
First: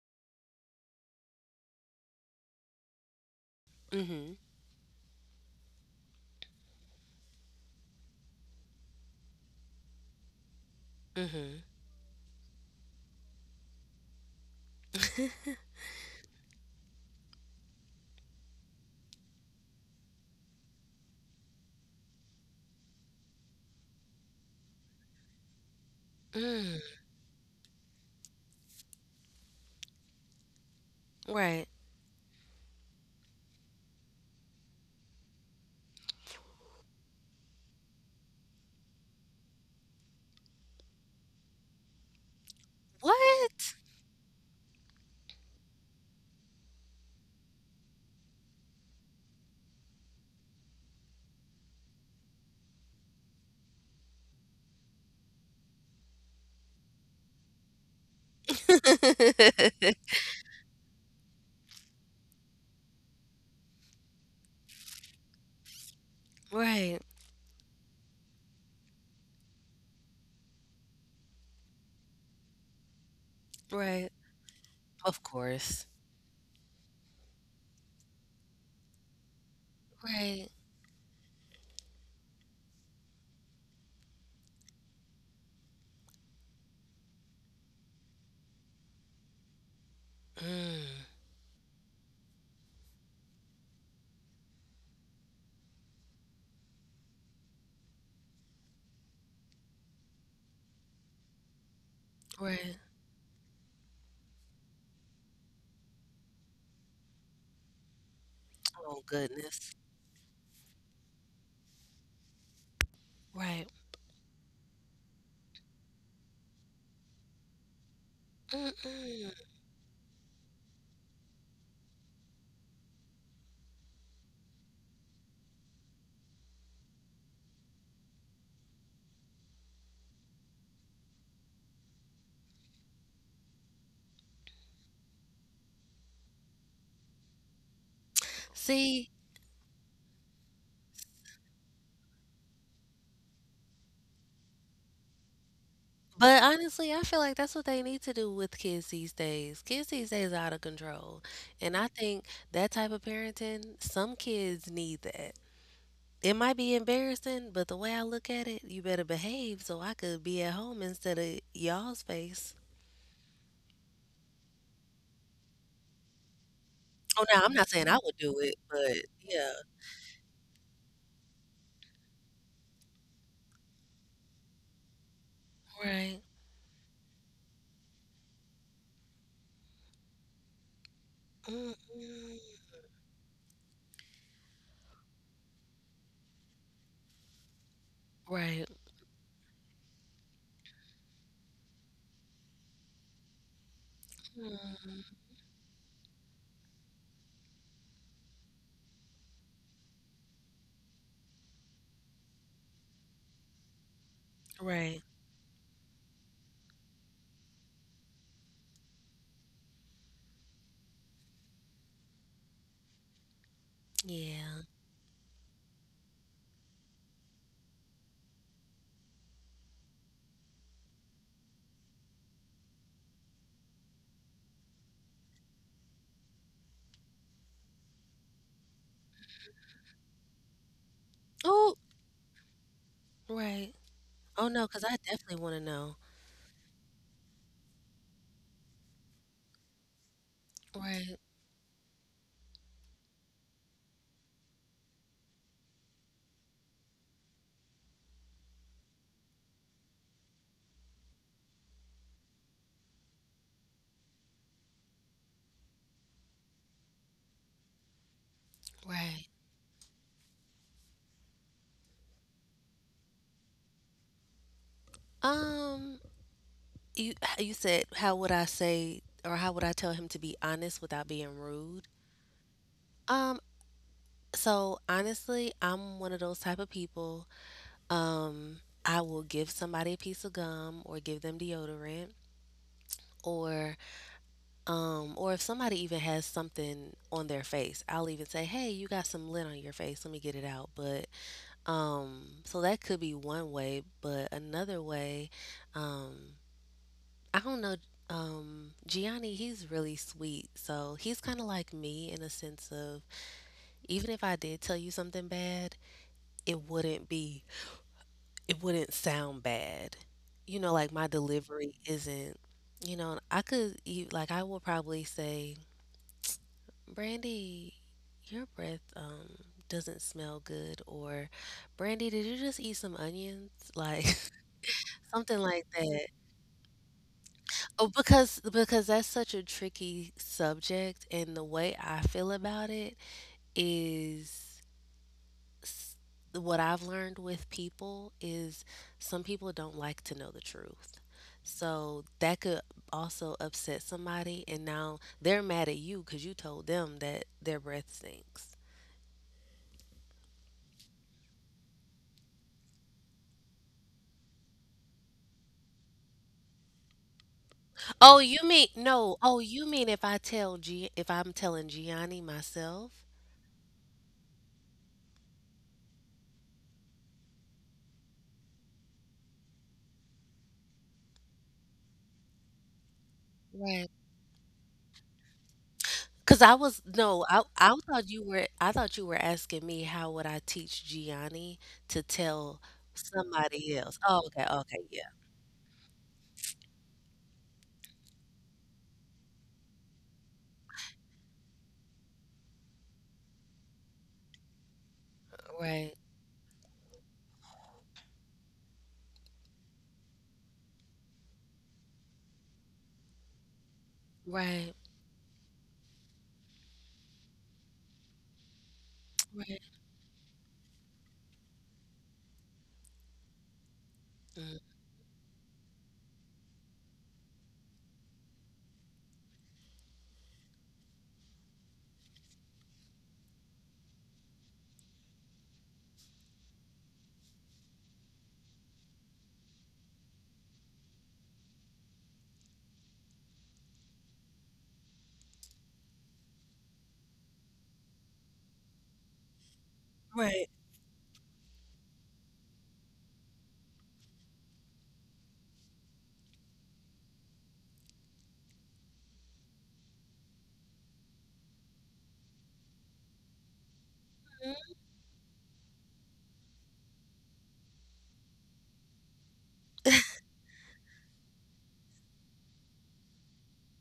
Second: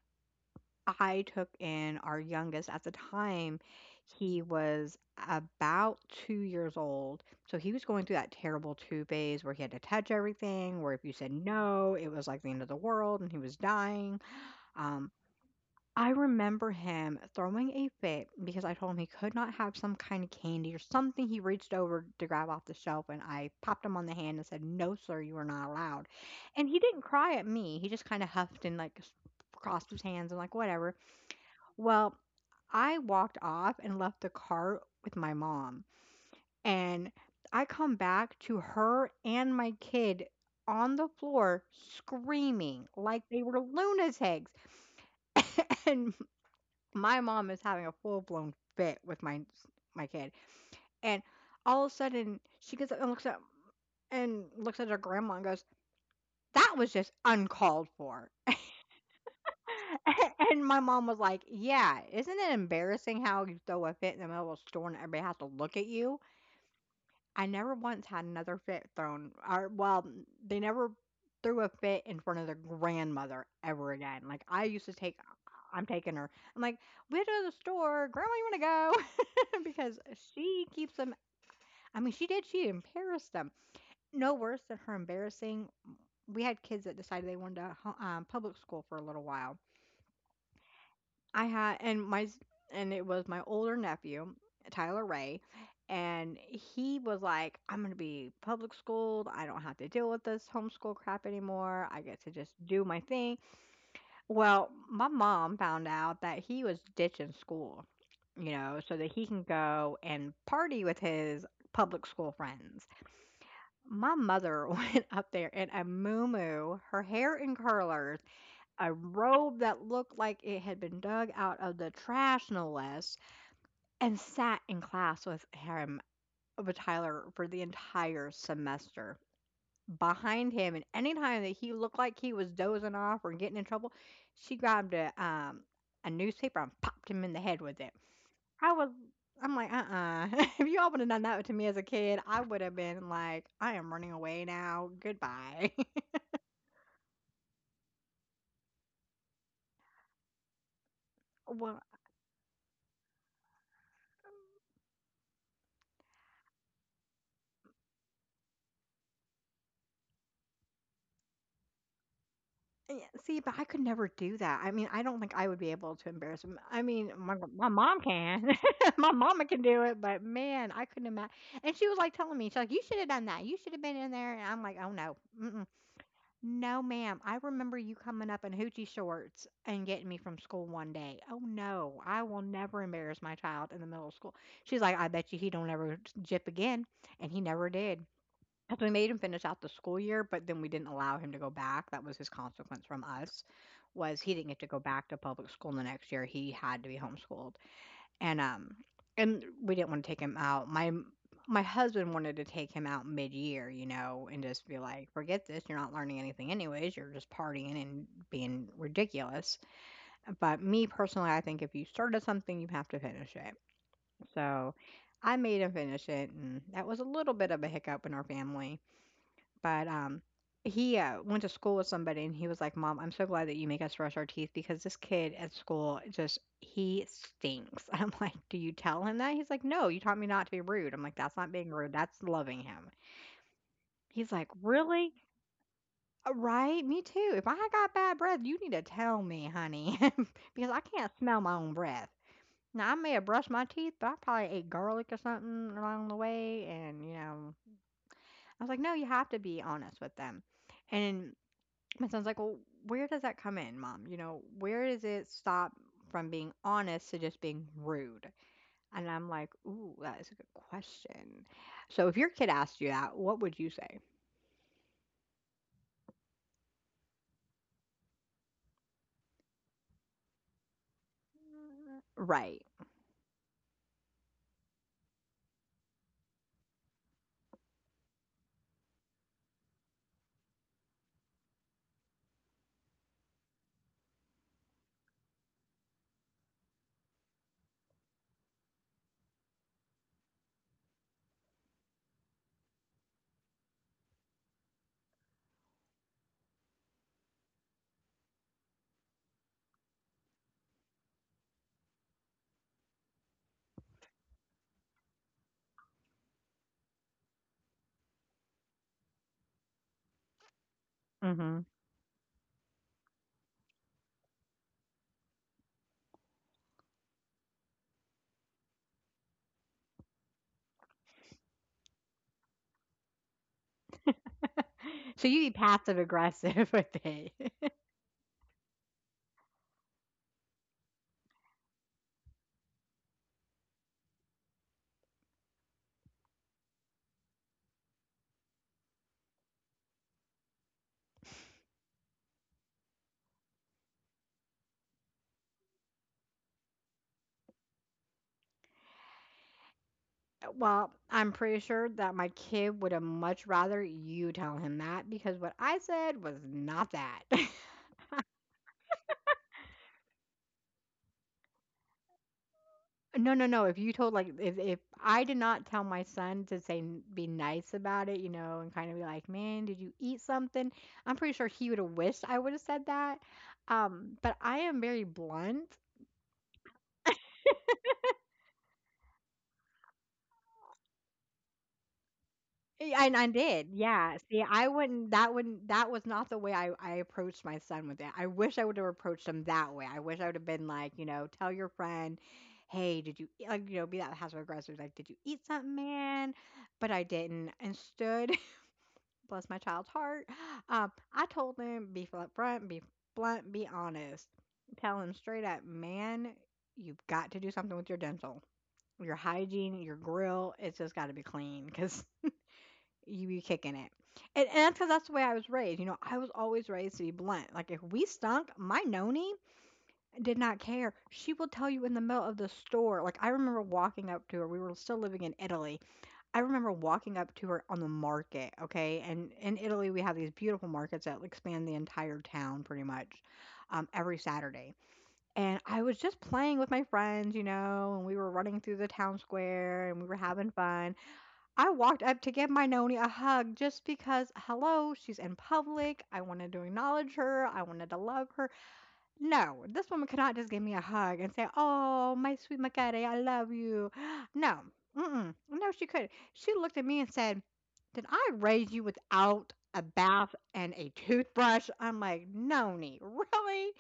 I took in our youngest at the time. Mhm. He was about 2 years old. So he was going through that terrible two phase where he had to touch everything, where if you said Mhm. no, it was like the end of the world and he was dying. Um, I remember him throwing a fit because I told him he could not have some kind of candy or something he reached over to grab off the shelf, and I popped him on the hand and said, "No, sir, you are not allowed." And he Mm. didn't cry at me. He just kind of huffed and like crossed his hands and like, whatever. Right. Well, I walked off and left the cart with my mom. And I come back to her and my kid on the floor screaming like they were What? lunatics. And my mom is having a full blown fit with my kid, and all of a sudden she gets up and looks at her grandma and goes, "That was just uncalled for." And my mom was like, "Yeah, isn't it embarrassing how you throw a fit in the middle of a store and everybody has to look at you?" right. I never once had another fit thrown or well, they never threw a fit in front of their grandmother ever Right. again. Like, I used to take. Of I'm course. taking her. I'm like, "We'll go to the store. Grandma, you wanna go?" Because Right. she keeps them. I mean, she did, she embarrassed them. No worse than her embarrassing, we had kids that decided they wanted to ho public school for a little while. Mm. I had and and it was my older nephew, Tyler Ray, and he was like, "I'm gonna be public schooled. I don't have to deal with this homeschool crap anymore. I get to just Right. do my thing." Well, my mom found out that he was ditching school, you know, so Oh that he can goodness. go and party with his public school friends. Right. My mother went up there in a moo her hair in curlers, a Mm-mm. robe that looked like it had been dug out of the trash, no less, and sat in class with him, with Tyler, for the entire semester behind him. And anytime that he looked like he was dozing off or getting in trouble, she grabbed a newspaper and popped him in the head with it. I was. See, I'm like, If you all would have done that to me as a kid, I would have been like, "I am running away now. Goodbye." but honestly, I feel like that's what they need to do with kids these days. Kids these days are out of control. And Well, I think that type of parenting, some kids need that. It might be embarrassing, but the way I look at it, you better behave so I could be at home instead of y'all's face. yeah, see, but I could never do that. I mean, I don't think I would be able to embarrass him. I mean, Oh, my now I'm not my saying I mom would do can, it, but my mama yeah. can do it, but man, I couldn't imagine. And she was like telling me, she's like, "You should have done that. You should have been in there." And I'm like, "Oh no, mm-mm. Right. No, ma'am. I remember you coming up in hoochie shorts and getting me from school one day. Oh no, I Mm-mm. will never embarrass my child in the middle of school." She's like, "I bet you he don't ever jip again," and he never did. Right. 'Cause we made him finish out the school year, but then we didn't allow him to go back. That was his consequence from us, was he didn't get to go back Mm. to public school the next year, he had to be homeschooled, and, um and we didn't wanna take him out, my husband wanted to take him out mid year, you know, and just be Right. like, "Forget this, you're not learning anything anyways, you're just partying and being ridiculous," but me personally, I think if you started something, you have to finish it, Yeah. so I made him finish it, and that was a little bit of a hiccup in our family. But he went to school with somebody and he was like, "Mom, I'm so glad that you make us brush our teeth because this kid at school just he stinks." I'm like, "Do you tell him that?" He's like, "No, you taught me not to be rude." I'm like, "That's not being Oh, rude, that's loving him." right. He's Oh, like, no, because I "Really?" definitely want to know. Right, me too. If I got bad breath, you need to tell me, honey, because I can't Right. smell my own breath. Now, I may have brushed my teeth, but I probably ate garlic or something along the way, and, you know, I was like, "No, you have to be honest with them." And my son's like, "Well, where does that come in, Mom? You know, where does it stop from being honest to just being rude?" And Right. I'm like, "Ooh, that is a good question. So if your kid asked you that, what would you say?" Um, you you said how would I say or how would I tell him to be honest without being rude? Right. Um, so honestly, I'm one of those type of people. I will give somebody a piece of gum or give them deodorant or or if somebody even has something on their face, I'll even say, "Hey, you got some lint on your face. Let me get it out." But so that could be one way, but another way, um I don't know. Gianni, he's really sweet. So he's kind of like me in a sense of even if I did tell you something bad, it wouldn't be, it wouldn't sound bad. You know, like my Hmm. delivery isn't, you know, I could, I will probably say, Brandy, your breath, doesn't smell good. Or, Brandy, did you just eat some onions? Like, So something you'd be like passive that. aggressive with it. Oh, because that's such a tricky subject, and the way I feel about it is s- what I've learned with people is some people don't like to know the truth. So that could also upset somebody, and now they're mad at you because you told them that their breath stinks. Well, I'm pretty sure that my kid would have much rather you tell him that because what I said was not that. Oh, you mean no? Oh, you mean if I'm telling Gianni myself? No, no, no. If you told like if I did not tell my son to say be nice about it, you know, and kind of be like, "Man, did you eat something?" I'm pretty sure he would have wished I would have said that. Right. But I am very blunt. Cause I was no, I thought you were asking me how would I teach Gianni to tell Yeah, and I did. somebody else. Yeah. Oh, See, okay, I okay, yeah. Wouldn't that was not the way I approached my son with it. I wish I would have approached him that way. I wish I would have been like, you know, tell your friend, "Hey, did you eat-" like, you know, be that passive aggressive like, "Did you eat something, Right. man?" But I didn't. Instead, bless my child's heart. I told him, be upfront, be blunt, be honest. Right. Tell him straight up, man, you've got to do something with your dental. Your hygiene, your grill, it's just got to be clean because you be kicking it. Right. And Mm. that's because that's the way I was raised. You know, I was always raised to be blunt. Like, if we stunk, my noni did not care. She will tell you in the middle of the store. Like, I remember walking up to her. We were still living in Italy. I remember walking up to her on the market, okay, and in Italy, we have these beautiful markets that expand the entire town pretty much, every Saturday. And I was just playing with my friends, you know, and we were running through the town square and we were Right. having fun. I walked up to give my Noni a hug just because, hello, she's in public. I wanted to acknowledge her. I wanted to love her. No, this woman could not just give me a hug and say, "Oh, my sweet Macare, I love you." No, Mm, mm-mm. No, she could. She looked at me and said, "Did I raise you without a bath and a toothbrush?" I'm like, "Noni, really?"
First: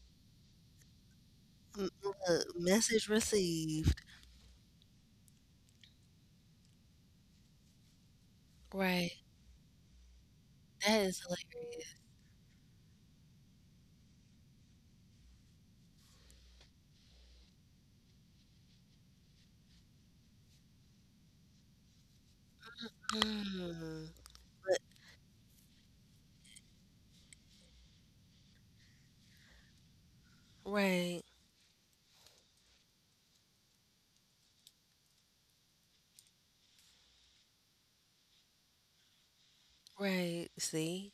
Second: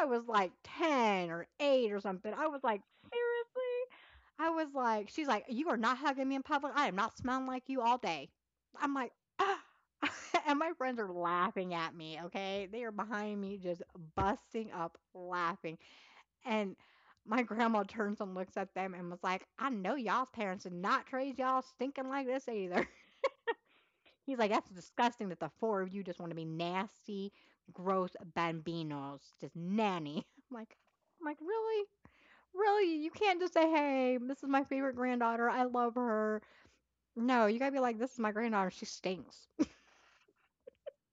I was like ten or mm, eight or look, something. I was like, message "Seriously?" received. I was like, "She's like, you are not hugging me in public. I am not smelling like you all day." I'm like, Right. "Ah." And my friends That are is laughing at hilarious. me, okay? They are behind me just busting up laughing. And my grandma turns and looks at them and was like, "I know y'all's parents did not raise y'all stinking like this either." Mm. He's like, "That's But disgusting that the four of you just want to be nasty, gross bambinos, just nanny." I'm like, right, really? Really? You can't just say, "Hey, this is my favorite granddaughter. I love her." No, you gotta be like, "This is my granddaughter. She stinks." right. See?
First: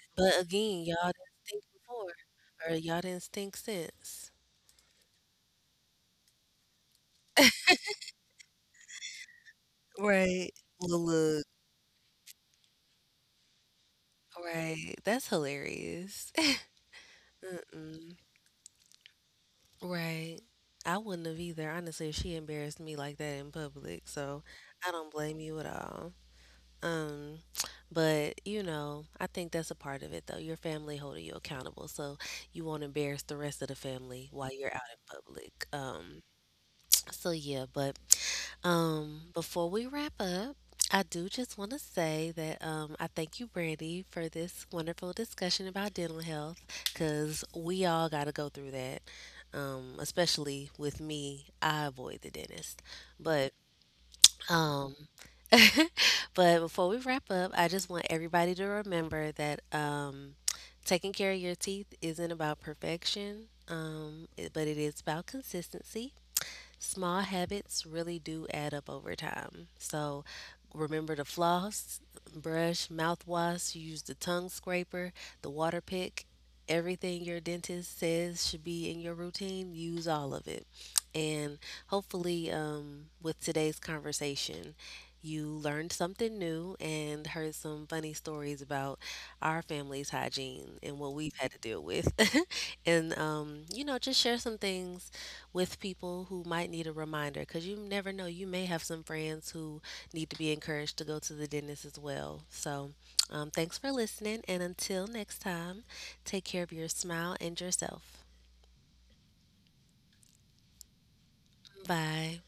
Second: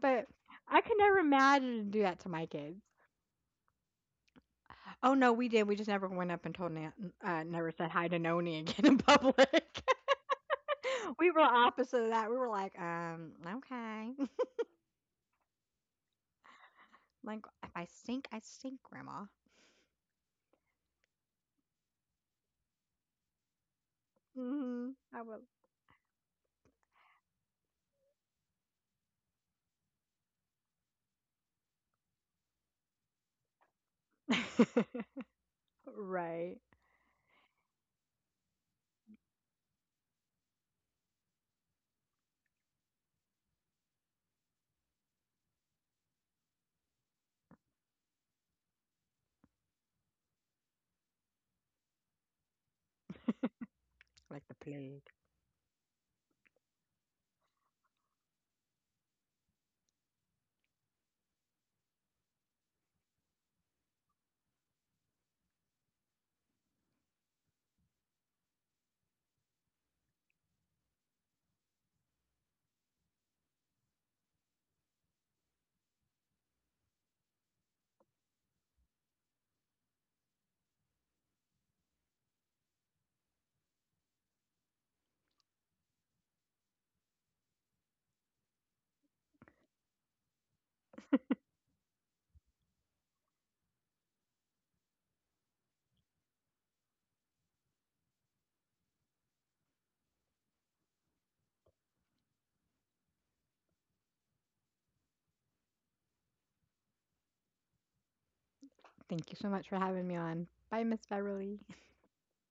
But But I again, could y'all never didn't think imagine to do before that to my or kids. y'all didn't think since. Oh no, we did. We just never went up and told, never said hi to Noni again in public. Right. Well, We were look. opposite of that. We were like, okay. Right. That's hilarious. Like, if I Mm-mm. stink, I stink, Grandma. Right. I wouldn't have either, honestly, if she embarrassed me like that in public. So Hmm. I don't I blame you at all. Um, but you know, I think that's a part of it though. Your family holding you accountable, so you won't embarrass the rest of the family will. while you're out in public. Right. So yeah, but before we wrap up, I do just want to say that I thank you, Brandy, for this wonderful discussion about dental health because we all got to go through that. Especially with me, I avoid the dentist. But Like the um, plague. but before we wrap up, I just want everybody to remember that taking care of your teeth isn't about perfection, but it is about consistency. Small habits really do add up over time. So remember to floss, brush, mouthwash, use the tongue scraper, the water pick. Everything your dentist says should be in your routine, use all of it. And hopefully, with today's conversation, you learned something new and heard some funny stories about our family's hygiene and what we've had to deal with. And, you know, just share some things with people who might need a reminder because you never know. You may have some friends who need to be encouraged to go to the dentist as well. So, thanks for listening. And until next time, take care of your smile and yourself. Thank you so much for having me on. Bye, Miss Beverly. Bye.